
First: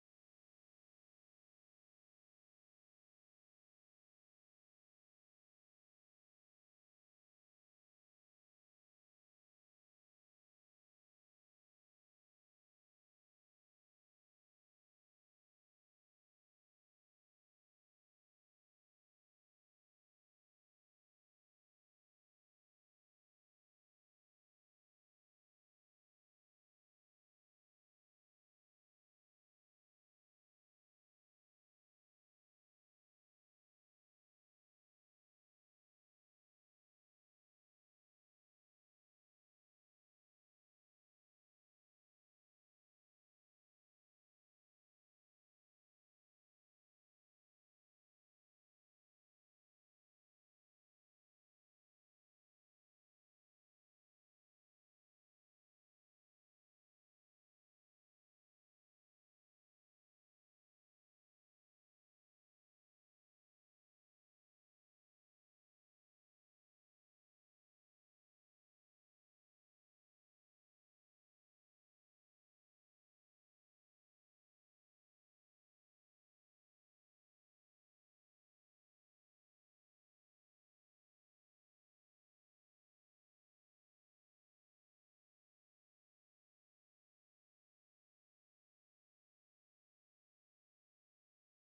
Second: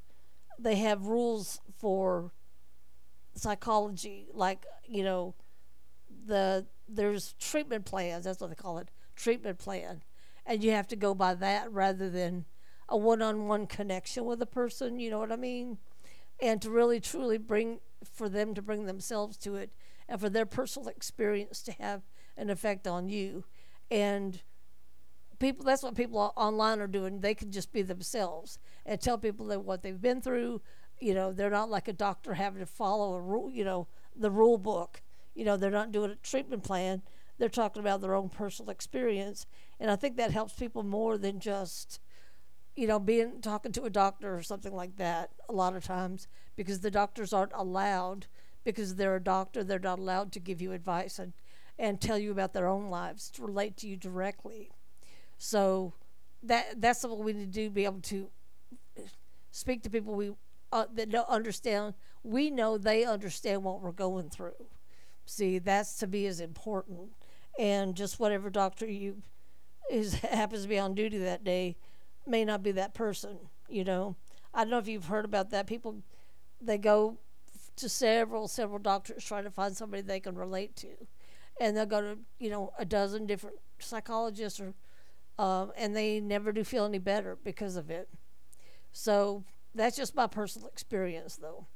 [SPEAKER 2] They have rules for psychology, like you know, the there's treatment plans. That's what they call it, treatment plan, and you have to go by that rather than a one-on-one connection with a person. You know what I mean? And to really truly bring for them to bring themselves to it, and for their personal experience to have an effect on you, and people that's what people online are doing. They can just be themselves and tell people that what they've been through. You know, they're not like a doctor having to follow a rule, you know, the rule book. You know, they're not doing a treatment plan, they're talking about their own personal experience. And I think that helps people more than just, you know being talking to a doctor or something like that a lot of times, because the doctors aren't allowed, because they're a doctor, they're not allowed to give you advice and and tell you about their own lives to relate to you directly. So that that's what we need to do, be able to speak to people we uh, that don't understand. We know they understand what we're going through. See, that's to me is important. And just whatever doctor you is [LAUGHS] happens to be on duty that day may not be that person. You know, I don't know if you've heard about that. People they go to several several doctors trying to find somebody they can relate to, and they'll go to, you know, a dozen different psychologists, or um, and they never do feel any better because of it. So that's just my personal experience, though.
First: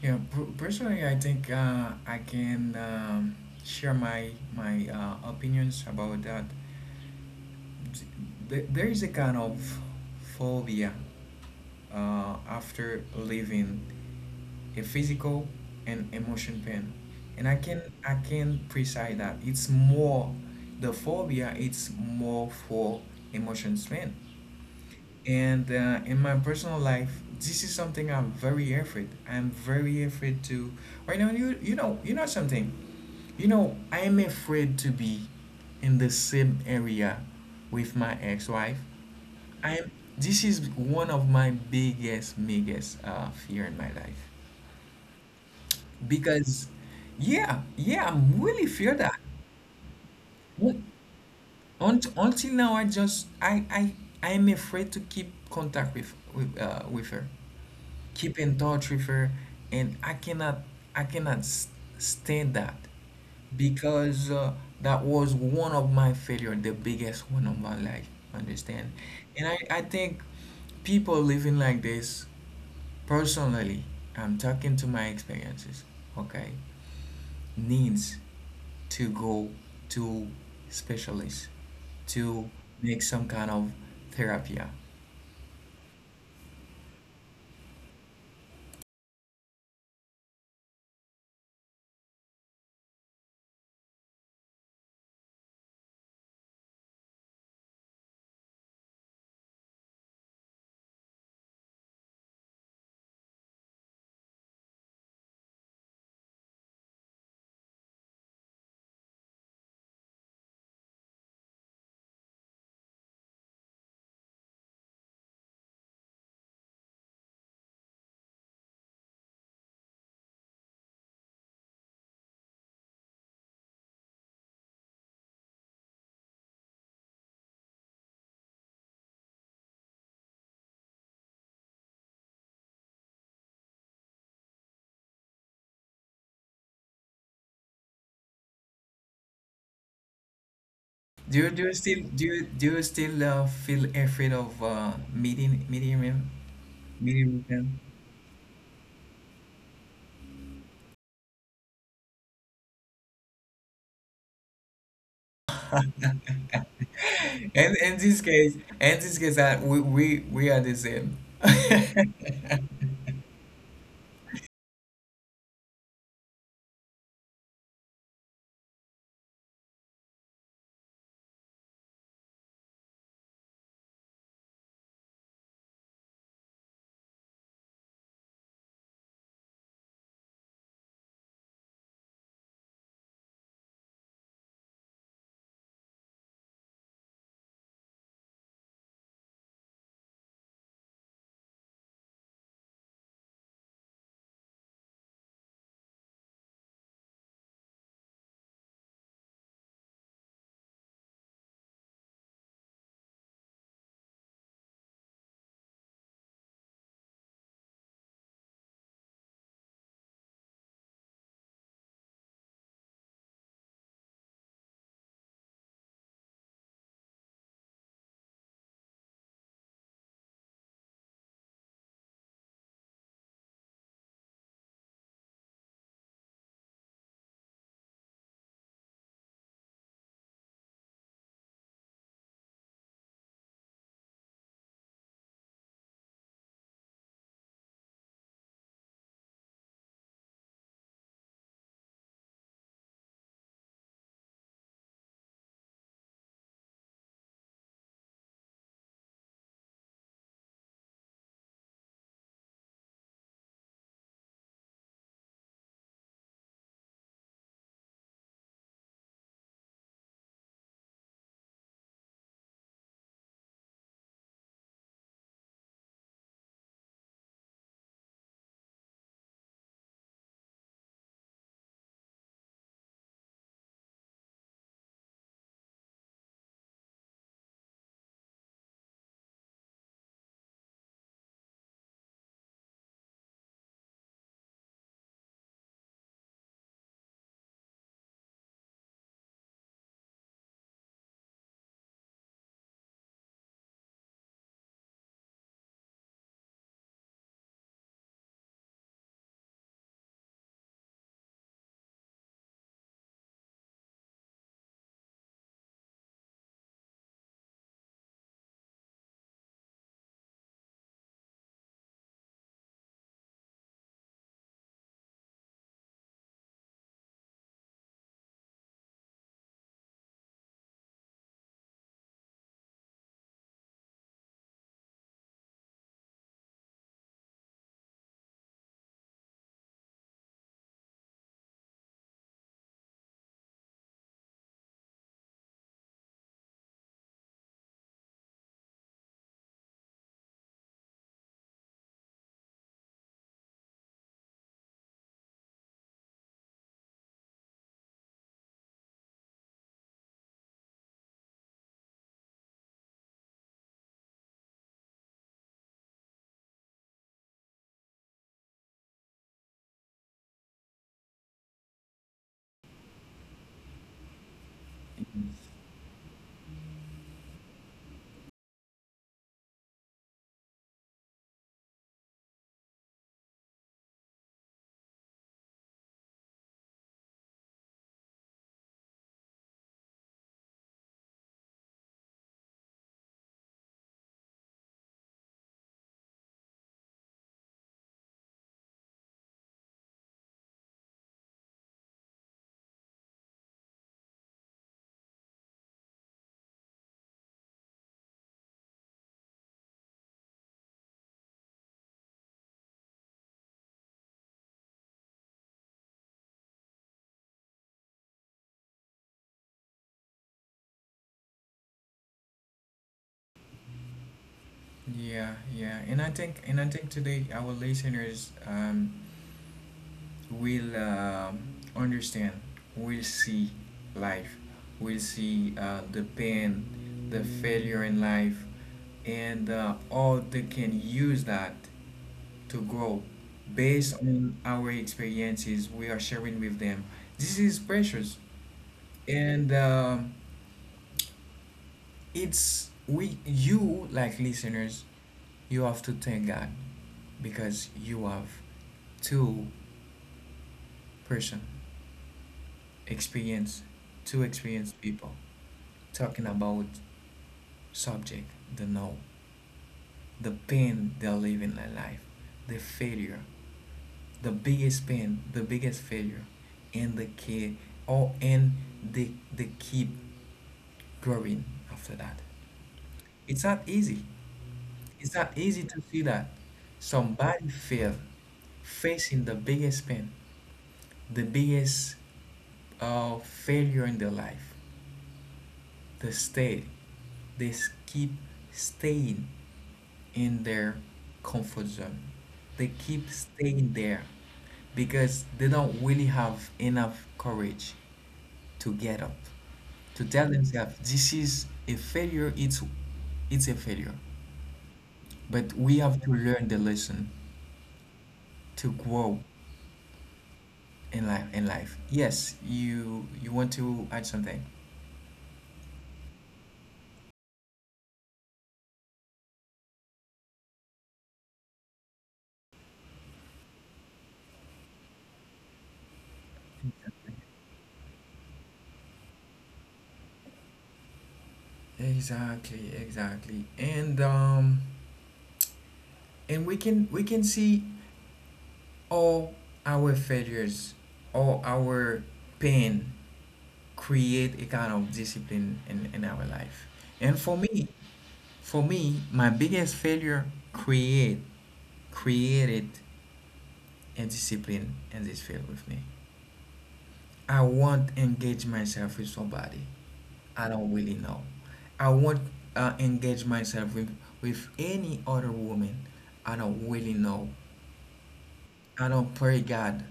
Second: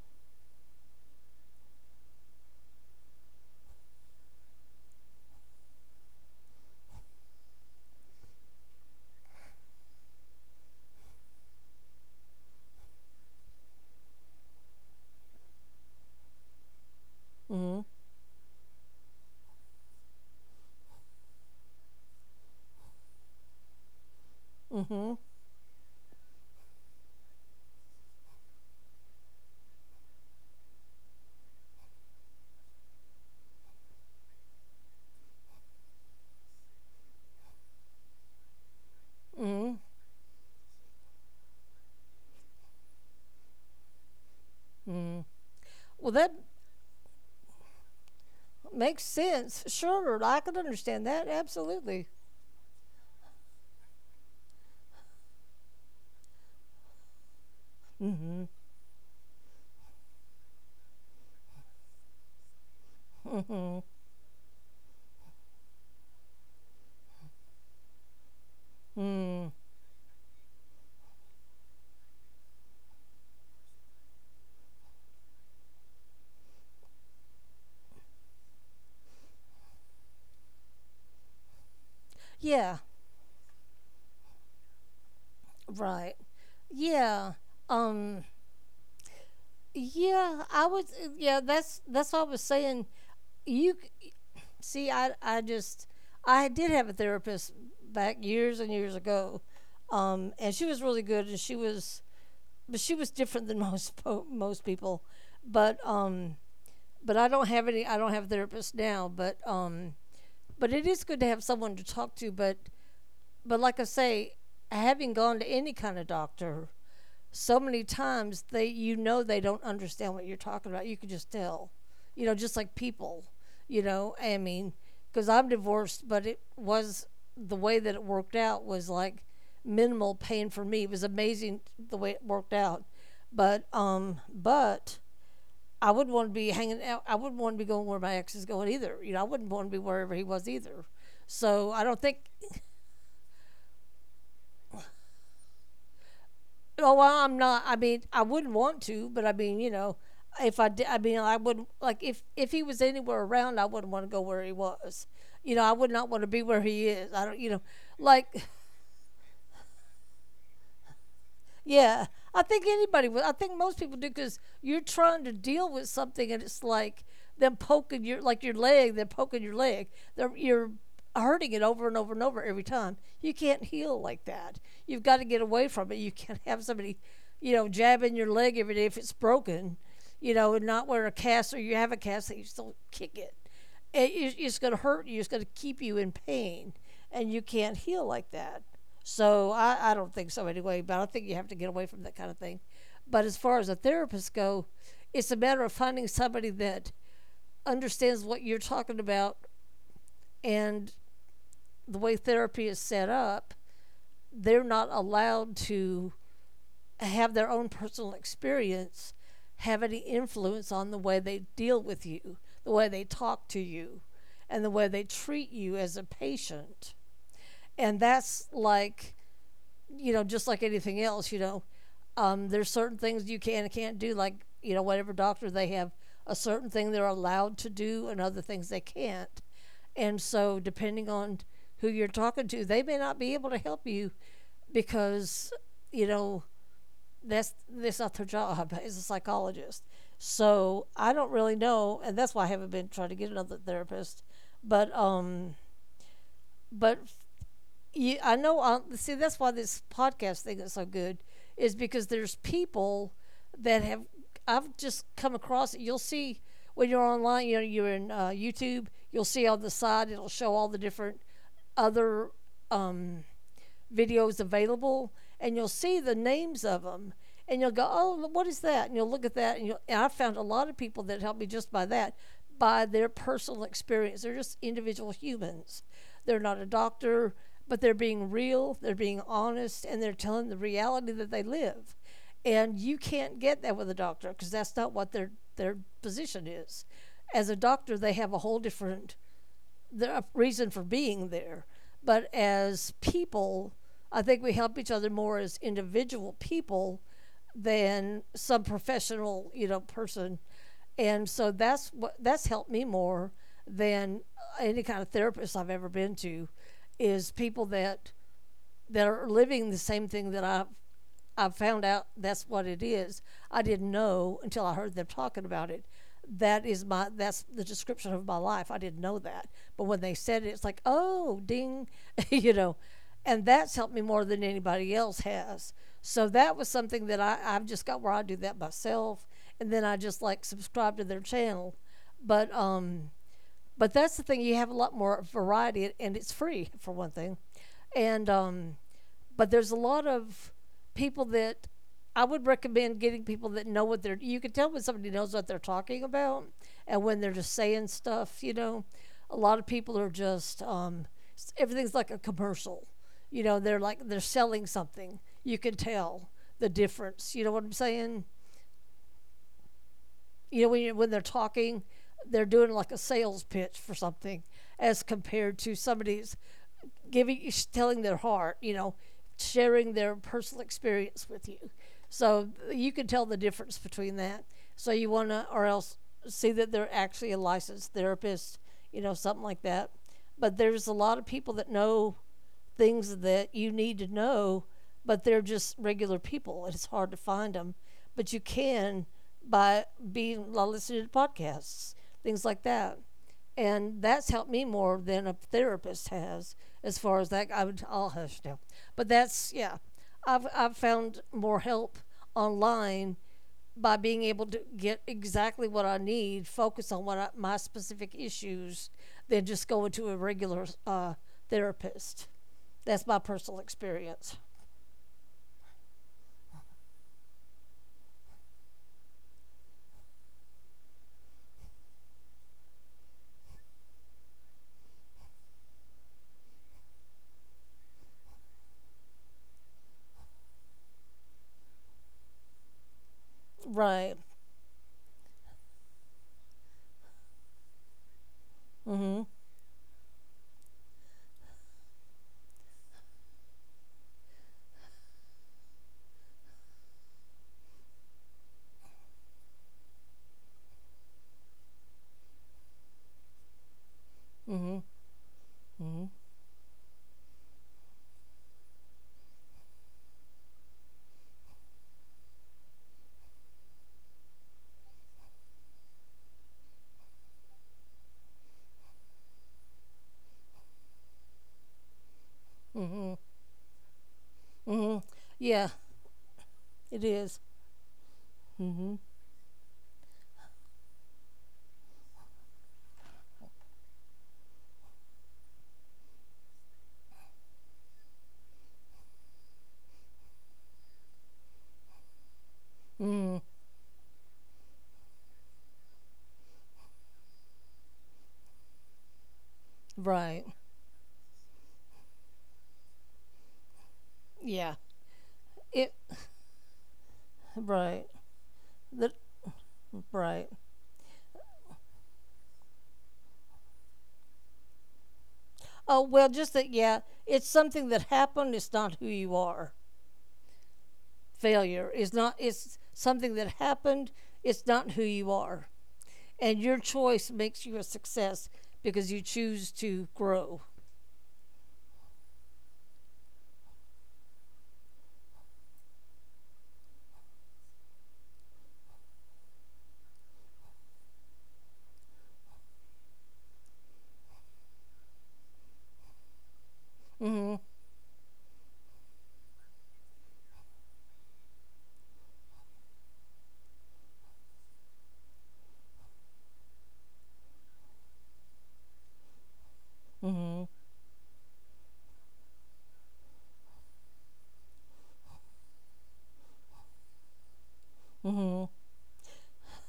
[SPEAKER 1] Yeah, per- personally, I think uh, I can um, share my my uh, opinions about that. Th- There is a kind of phobia uh, after leaving a physical and emotion pain, and I
[SPEAKER 2] Mm-hmm.
[SPEAKER 1] can I can precise that it's more the phobia. It's more for emotions pain.
[SPEAKER 2] Mm-hmm.
[SPEAKER 1] And uh, in my personal life, this is something I'm very afraid. I'm very afraid to. Right now, you you know you know something. You know I am afraid to be in the same area with my ex-wife.
[SPEAKER 2] Mm-hmm.
[SPEAKER 1] I'm. This is one of my biggest, biggest uh, fear in my life,
[SPEAKER 2] Mm-hmm. Well, that
[SPEAKER 1] because, yeah, yeah, I'm really fear
[SPEAKER 2] makes
[SPEAKER 1] that.
[SPEAKER 2] sense. Sure, I can
[SPEAKER 1] Un-
[SPEAKER 2] understand that. Absolutely.
[SPEAKER 1] unt- Until now, I just I I I am afraid to keep contact with with, uh, with her, keep
[SPEAKER 2] Mm-hmm.
[SPEAKER 1] in touch with her, and i cannot i cannot s- stand that,
[SPEAKER 2] Mm-hmm.
[SPEAKER 1] because uh, that was one of my failure, the biggest one of my life, understand? and
[SPEAKER 2] Mm.
[SPEAKER 1] i, I think people living like this, personally, I'm talking to my experiences, okay, needs to go to specialists to
[SPEAKER 2] Yeah.
[SPEAKER 1] make some kind of therapy.
[SPEAKER 2] Right. Yeah. Um. Yeah. I was. Yeah. That's that's what I was saying. You c- See, I I just I did have a therapist back years and years ago, um, and she was really good, and she was but she was different than [LAUGHS] most po- most people. But um, but I don't have any. I don't have a therapist now. But um, but it is good to have someone to talk to. But but like I say, having gone to any kind of doctor, so many times they, you know, they don't understand what you're talking about. You can just tell, you know, just like people, you know. I mean, because I'm divorced, but it was the way that it worked out was like minimal pain for me. It was amazing the way it worked out. But um, but I wouldn't want to be hanging out. I wouldn't want to be going where my ex is going either. You know, I wouldn't want to be wherever he was either.
[SPEAKER 1] Do you do
[SPEAKER 2] So
[SPEAKER 1] you
[SPEAKER 2] I
[SPEAKER 1] still
[SPEAKER 2] don't think.
[SPEAKER 1] do you do you still uh, feel afraid of uh, meeting meeting him,
[SPEAKER 2] Oh, well,
[SPEAKER 1] meeting
[SPEAKER 2] I'm
[SPEAKER 1] with
[SPEAKER 2] not.
[SPEAKER 1] him?
[SPEAKER 2] I mean, I wouldn't want to, but I mean, you know, if I did, I mean, I wouldn't like if if he was anywhere around, I wouldn't want to go where he was. You know, I would not want to be where he is. I don't. You
[SPEAKER 1] [LAUGHS]
[SPEAKER 2] know,
[SPEAKER 1] And in this
[SPEAKER 2] like,
[SPEAKER 1] case, in this case, that we, we we are the same.
[SPEAKER 2] yeah, I think anybody would. I think most people do, because you're trying to deal with something, and it's like them poking your, like, your leg. They're poking your leg. They're You're hurting it over and over and over every time. You can't heal like that. You've got to get away from it. You can't [LAUGHS] have somebody, you know, jabbing your leg every day if it's broken, you know, and not wear a cast, or you have a cast and you still kick it. It- It's going to hurt you. It's going to keep you in pain, and you can't heal like that. So I, I don't think so anyway, but I think you have to get away from that kind of thing. But as far as a therapist go, it's a matter of finding somebody that understands what you're talking about and the way therapy is set up, they're not allowed to have their own personal experience have any influence on the way they deal with you, the way they talk to you, and the way they treat you as a patient. And that's like, you know, just like anything else, you know, um, there's certain things you can and can't do. Like, you know, whatever doctor they have, a certain thing they're allowed to do and other things they can't. And so, depending on who you're talking to, they may not be able to help you because, you know, that's that's not their job [LAUGHS] as a psychologist. So I don't really know, and that's why I haven't been trying to get another therapist. But um, but you, I know. On, see, that's why this podcast thing is so good, is because there's people that have I've just come across it. You'll see when you're online. You know, you're in uh, YouTube. You'll see on the side it'll show all the different other um, videos available, and you'll see the names of them, and you'll go, "Oh, what is that?" And you'll look at that, and, you'll, and I found a lot of people that helped me just by that, by their personal experience. They're just individual humans. They're not a doctor, but they're being real, they're being honest, and they're telling the reality that they live. And you can't get that with a doctor because that's not what their their position is. As a doctor, they have a whole different the reason for being there. But as people, I think we help each other more as individual people than some professional, you know, person. And so that's what that's helped me more than any kind of therapist I've ever been to is people that that are living the same thing that I've I found out that's what it is. I didn't know until I heard them talking about it. That is my that's the description of my life. I didn't know that. But when they said it, it's like, oh, ding, [LAUGHS] you know. And that's helped me more than anybody else has. So that was something that I, I've just got where I do that myself. And then I just like subscribe to their channel. But um but that's the thing, you have a lot more variety and it's free for one thing. And um but there's a lot of people that I would recommend getting people that know what they're you can tell when somebody knows what they're talking about and when they're just saying stuff, you know. A lot of people are just um everything's like a commercial. You know, they're like they're selling something. You can tell the difference. You know what I'm saying? You know, when, you, when they're talking, they're doing like a sales pitch for something as compared to somebody's giving, telling their heart, you know, sharing their personal experience with you. So you can tell the difference between that. So you want to, or else see that they're actually a licensed therapist, you know, something like that. But there's a lot of people that know things that you need to know, but they're just regular people. It's hard to find them, but you can by being listening to podcasts, things like that. And that's helped me more than a therapist has, as far as that. I would, I'll hush now. But that's, yeah, I've, I've found more help online by being able to get exactly what I need, focus on what I, my specific issues, than just going to a regular uh, therapist. That's my personal experience.
[SPEAKER 1] Yeah, yeah, and I think and I think today our listeners um will um understand, will see life, will see uh, the pain, the failure in life, and uh, all they can use that to grow based
[SPEAKER 2] Right.
[SPEAKER 1] on our experiences we are sharing with them. This is precious,
[SPEAKER 2] Mm hmm.
[SPEAKER 1] and um, it's we you like listeners. You have to thank God because you have two person experience, two experienced
[SPEAKER 2] Mm
[SPEAKER 1] people
[SPEAKER 2] hmm. Mm
[SPEAKER 1] talking about subject, the know, the pain they are living their life, the failure, the biggest pain, the biggest failure, and the kid, or and they they keep growing after that. It's not easy.
[SPEAKER 2] hmm. Mm hmm.
[SPEAKER 1] It's not easy
[SPEAKER 2] Yeah,
[SPEAKER 1] to see that
[SPEAKER 2] it is.
[SPEAKER 1] somebody fail,
[SPEAKER 2] Mm hmm.
[SPEAKER 1] facing the biggest pain, the biggest uh, failure in their life. They stay, they s- keep staying in their comfort zone. They
[SPEAKER 2] Mm
[SPEAKER 1] keep
[SPEAKER 2] hmm.
[SPEAKER 1] staying there because they don't really have enough courage to get up, to tell
[SPEAKER 2] Right.
[SPEAKER 1] themselves this is a failure, it's it's a failure.
[SPEAKER 2] Yeah.
[SPEAKER 1] But we
[SPEAKER 2] It.
[SPEAKER 1] have to learn the lesson
[SPEAKER 2] Right.
[SPEAKER 1] to
[SPEAKER 2] The,
[SPEAKER 1] grow
[SPEAKER 2] right.
[SPEAKER 1] in life in life. Yes, you you want to add something.
[SPEAKER 2] Oh, well, just that, yeah, it's something that happened. It's not who you are. Failure is not, it's something that happened. It's not who you are. And your choice makes you a success because you choose to grow.
[SPEAKER 1] Exactly, exactly. And um and we can we can see all our failures, all our pain create a kind of discipline in, in our life. And for
[SPEAKER 2] Mm
[SPEAKER 1] me, for me, my biggest failure create created a discipline in this field with me. I won't engage myself with somebody
[SPEAKER 2] hmm.
[SPEAKER 1] I don't
[SPEAKER 2] Mm
[SPEAKER 1] really know. I won't uh, engage myself with, with any other woman I don't really know.
[SPEAKER 2] hmm. Mm hmm.
[SPEAKER 1] I don't pray God.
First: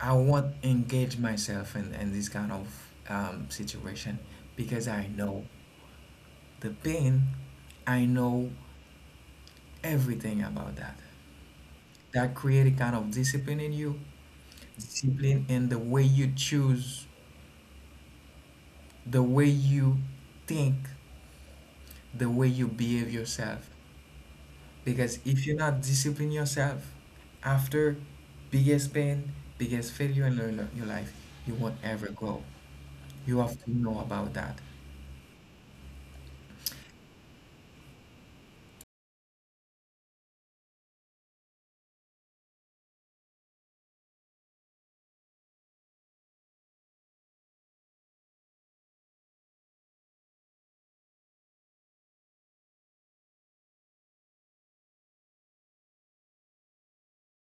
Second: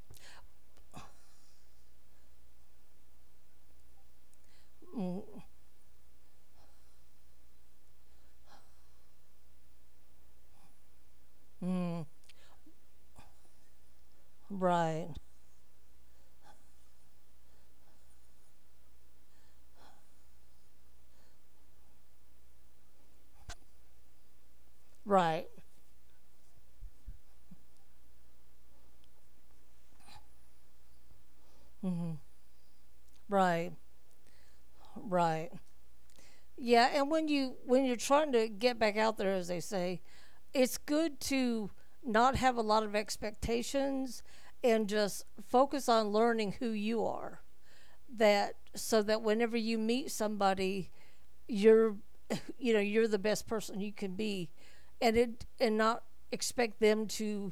[SPEAKER 1] I won't engage myself in, in this kind of um, situation, because I know the pain. I know everything about that. That create a kind of discipline in you,
[SPEAKER 2] Right.
[SPEAKER 1] discipline in the way you choose, the way you think, the way you behave yourself. Because
[SPEAKER 2] Right.
[SPEAKER 1] if you're not disciplining yourself after biggest pain, biggest failure in your your life, you won't ever grow. You have
[SPEAKER 2] Right.
[SPEAKER 1] to know about that.
[SPEAKER 2] Right. Yeah, and when you when you're trying to get back out there as they say, it's good to not have a lot of expectations and just focus on learning who you are that so that whenever you meet somebody, you're [LAUGHS] you know you're the best person you can be, and it and not expect them to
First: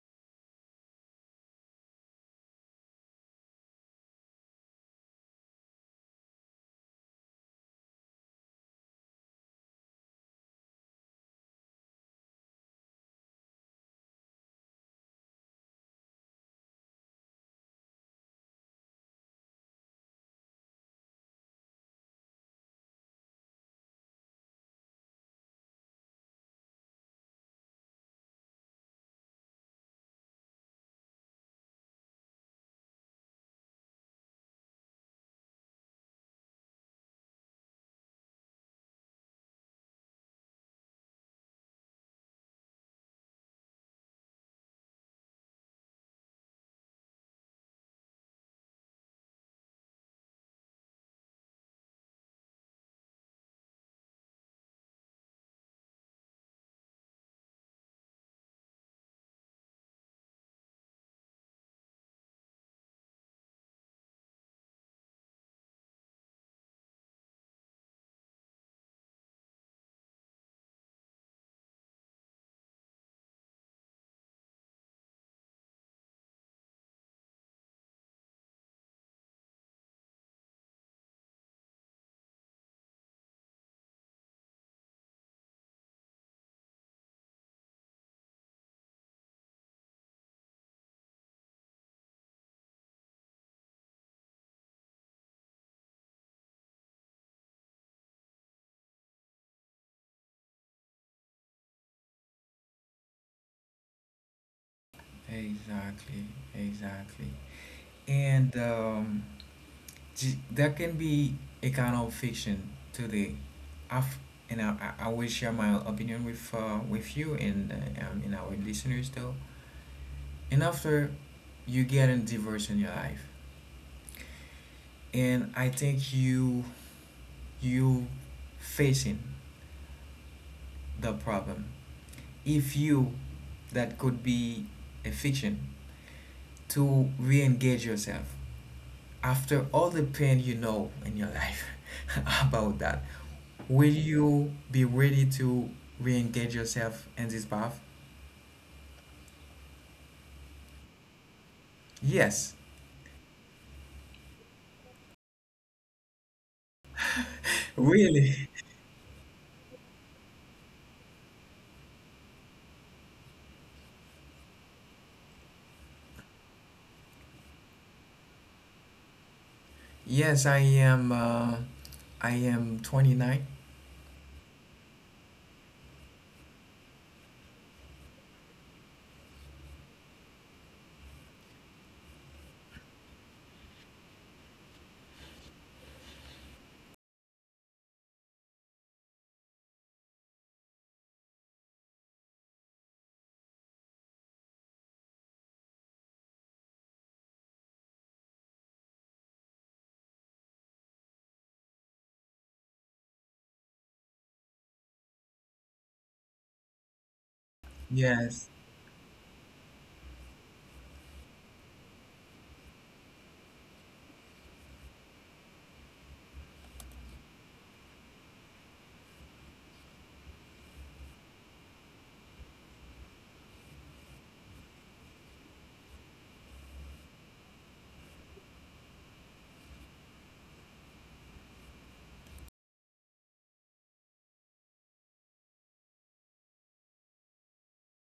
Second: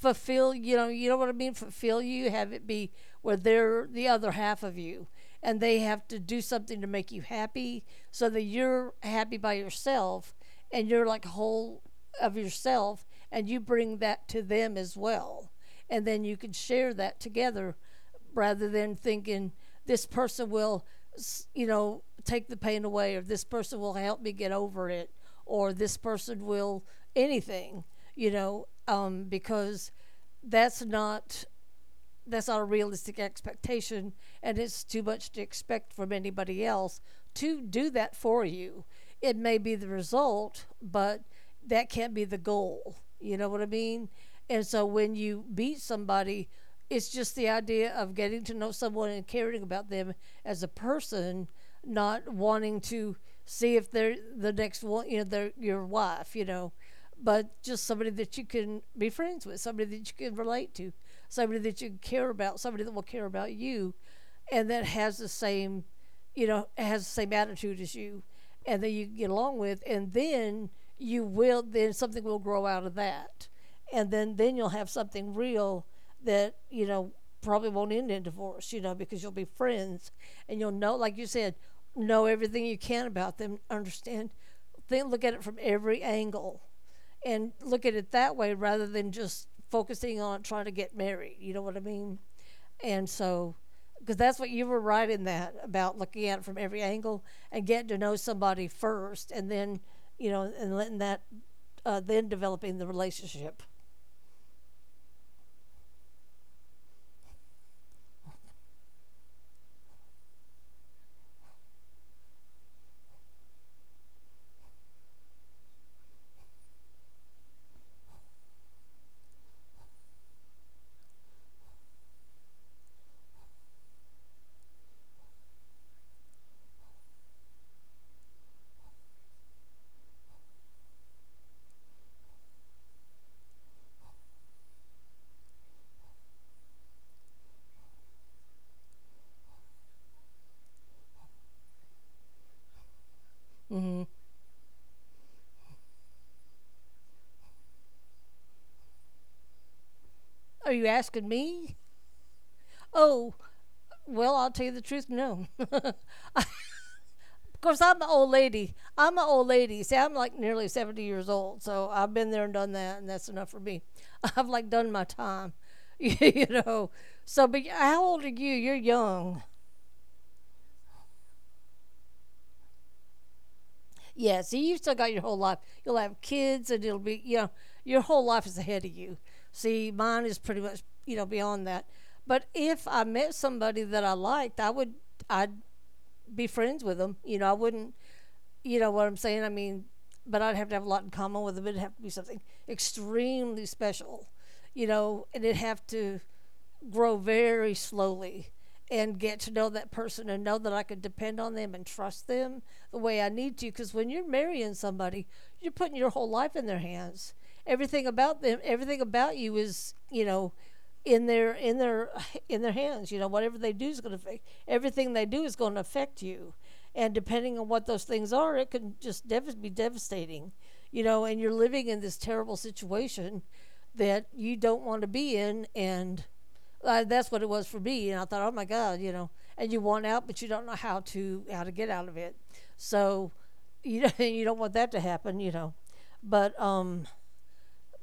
[SPEAKER 2] fulfill, you know, you know what I mean, fulfill, you have it be where they're the other half of you and they have to do something to make you happy, so that you're happy by yourself and you're like whole of yourself and you bring that to them as well, and then you can share that together rather than thinking this person will, you know, take the pain away, or this person will help me get over it, or this person will anything, you know, um, because that's not that's not a realistic expectation and it's too much to expect from anybody else to do that for you. It may be the result, but that can't be the goal, you know what I mean. And so when you beat somebody, it's just the idea of getting to know someone and caring about them as a person, not wanting to see if they're the next one, you know, they're your wife, you know, but just somebody that you can be friends with, somebody that you can relate to, somebody that you care about, somebody that will care about you, and that has the same, you know, has the same attitude as you, and that you can get along with, and then you will, then something will grow out of that, and then then you'll have something real that you know probably won't end in divorce, you know, because you'll be friends and you'll know, like you said, know everything you can about them, understand, think, look at it from every angle and look at it that way rather than just focusing on trying to get married, you know what I mean. And so because that's what you were right in that about looking at it from every angle and getting to know somebody first, and then, you know, and letting that uh, then developing the relationship.
[SPEAKER 1] Exactly, exactly. And um, j- that can be a kind of fiction today. I've, and I, I I will share my opinion with uh, with you and uh, um, and our listeners though. And after you get in divorce in your life, and I think you you facing the problem, if you, that could be a fiction to re-engage yourself after all the pain you know in your life [LAUGHS] about that. Will you be ready to re-engage yourself in this path?
[SPEAKER 2] Are you asking me?
[SPEAKER 1] Yes,
[SPEAKER 2] Oh, well, I'll tell you the truth, no. [LAUGHS] Of course, I'm an old
[SPEAKER 1] really.
[SPEAKER 2] lady. I'm an old lady. See, I'm like nearly seventy years old, so I've been there and done that, and that's enough for me. [LAUGHS] I've like done my time, [LAUGHS] you know. So, but how old are you? You're young.
[SPEAKER 1] Yes, I am uh, I am twenty-nine.
[SPEAKER 2] Yeah, see, you've still got your whole life. You'll have kids, and it'll be, you know, your whole life is ahead of you. See, mine is pretty much, you know, beyond that. But if I met somebody that I liked, I would, I'd be friends with them. You know, I wouldn't, you know what I'm saying? I mean, but I'd have to have a lot in common with them. It'd have to be something extremely special, you know, and it'd have to grow very slowly and get to know that person and know that I could depend on them and trust them the way I need to. Because when you're marrying somebody, you're putting your whole life in their hands. Everything about
[SPEAKER 1] Yes,
[SPEAKER 2] them, everything about you is, you know, in their in their in their hands. You know, whatever they do is going to affect, everything they do is going to affect you, and depending on what those things are, it can just dev- be devastating. You know, and you're living in this terrible situation that you don't want to be in, and uh, that's what it was for me, and I thought, oh my God, you know. And you want out, but you don't know how to how to get out of it. So, you [LAUGHS] know, you don't want that to happen, you know. But um,